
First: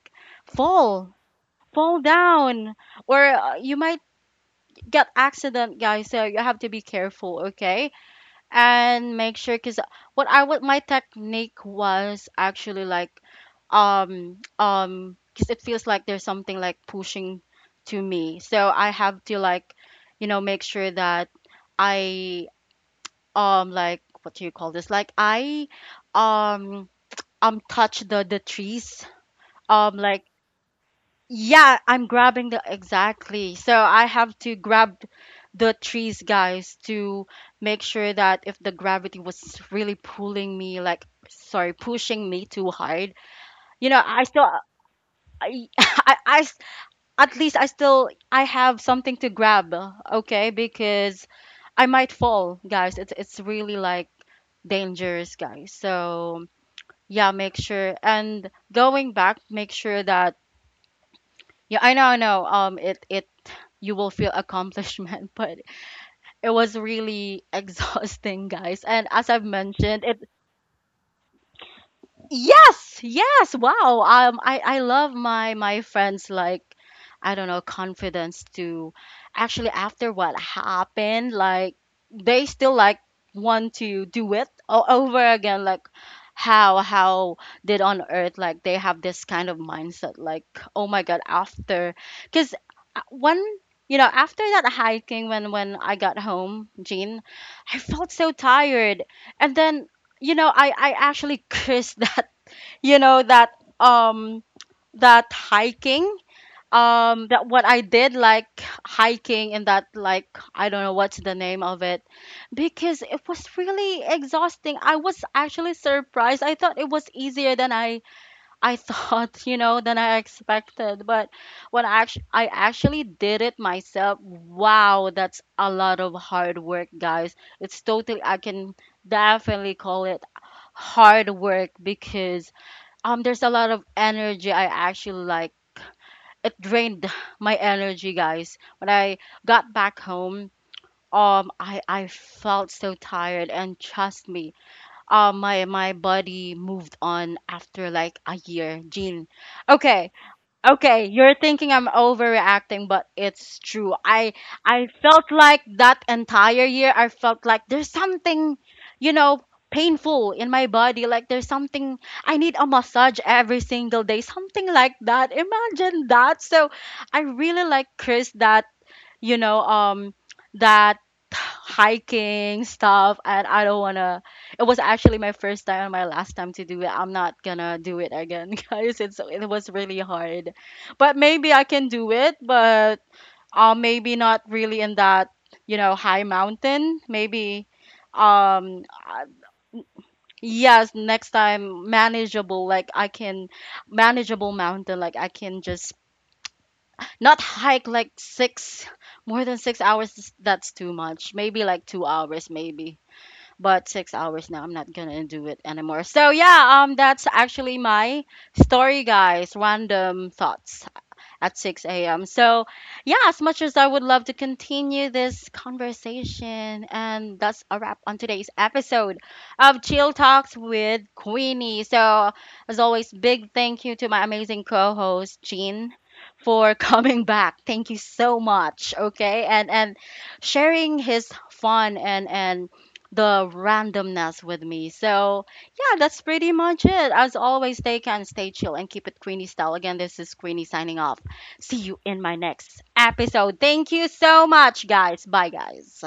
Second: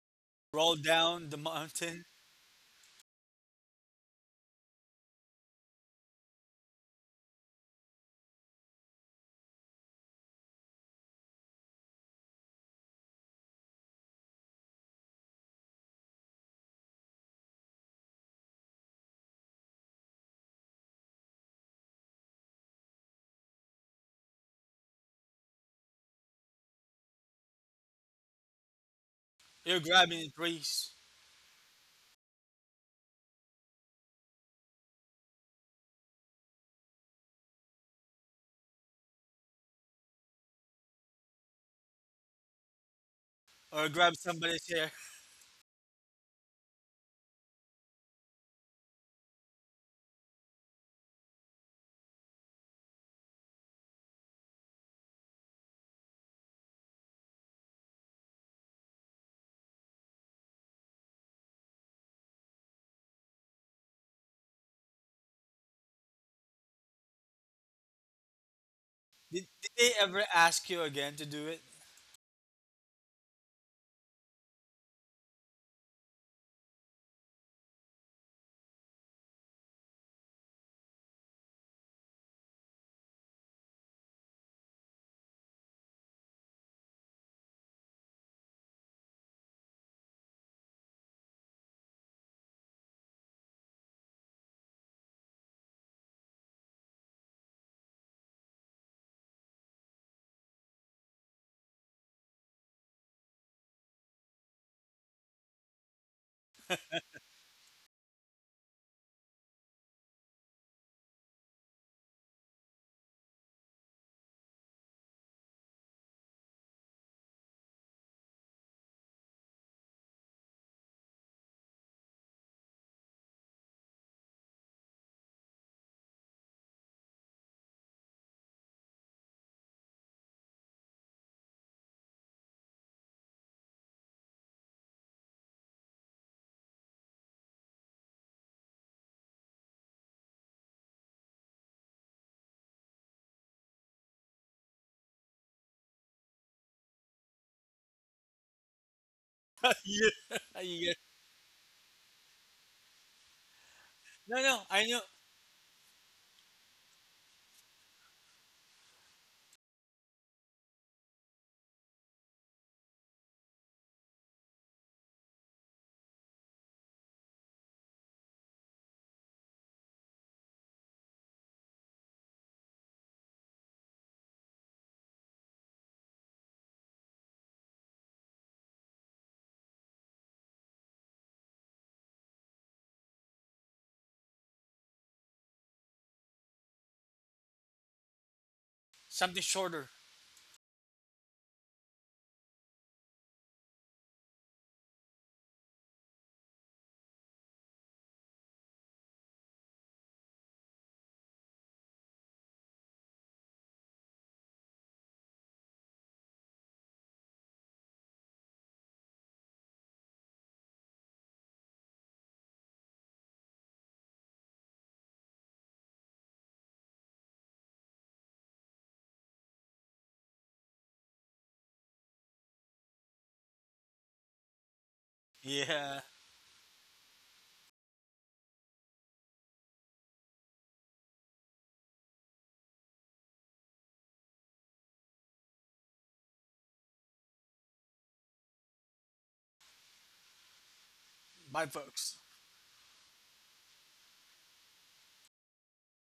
Roll fall. down the Fall mountain, down Or uh, you might get accident, guys. So you have to be careful, okay? And make sure, because what I would my technique was actually like, um um because it feels like there's something like pushing to me. So I have to, like, you know, make sure that I, um like, what do you call this, like I, um um touch the the trees, you're um like, grabbing trees yeah, I'm grabbing the, exactly. So I have to grab the trees, guys, to make sure that if the gravity was really pulling me, like, sorry, pushing me too hard, or you know, grab I still, somebody's hair. I, <laughs> I, I s- at least I still, I have something to grab, okay? Because I might fall, guys. It's it's really like dangerous, guys. So yeah, make sure, and going back, make sure that. Yeah, I know, I know. Um, it it you will feel accomplishment, <laughs> but it was really <laughs> exhausting, guys. And as I've Did, did they mentioned, it. ever ask you again to do it? Yes, yes. Wow. Um, I I love my my friends, like, I don't know confidence to actually, after what happened, like they still like want to do it o- over again. Like how, how did on earth, like they have this kind of mindset, like oh my god. After, because one, you know, after that hiking, when when I got home, Jean, I felt so tired. And then, you know, I I actually <laughs> cursed that, you know, that, um that hiking, um that what I did, like hiking in that, like, I don't know what's the name of it. Because it was really exhausting. I was actually surprised. I thought it was easier than I I thought, <laughs> you know, than I expected. But when I actually I actually did it myself, wow, that's a lot of hard work, guys. It's totally, I can definitely call it hard work, because um there's a lot of energy. I actually like, it drained <sighs> my energy, guys. When I got back home, um I I felt so tired. And trust me, um my my body moved on after like a year, Jean. Yeah. Okay. Okay, you're thinking I'm overreacting, but it's true. I No, no, I I knew felt like that entire year, I felt like there's something, you know, painful in my body. Like there's something, I need a massage every single day, something like that. Imagine that. So I really like Chris that, you know, um, that hiking stuff. And I don't wanna. It was actually my first time and my last time to do it. I'm not gonna do it again, <laughs> guys. It's it was really hard, but maybe I can do it. But uh, maybe not really in that, you know, high mountain. Maybe, um, uh, something shorter. yes, next time, manageable. Like I can, manageable mountain. Like I can just not hike like six, more than six hours, is- that's too much. Maybe like two hours, maybe. But six hours now, I'm not gonna do it anymore. So yeah, um, that's actually my story, guys. Random thoughts at six a m. So, yeah, as much as I would love to continue this conversation, and that's a wrap on today's episode of Chill Talks with Queenie. So, as always, big thank you to my amazing co host, Jean. Yeah. For <laughs> coming back, thank you so much. Okay, and and sharing his fun and and the randomness with me. So yeah, that's pretty much it. As always, stay can stay chill and keep it Queenie style. Again, this is Queenie signing off. Bye, See you folks. in my next episode. Thank you so much, guys. Bye, guys.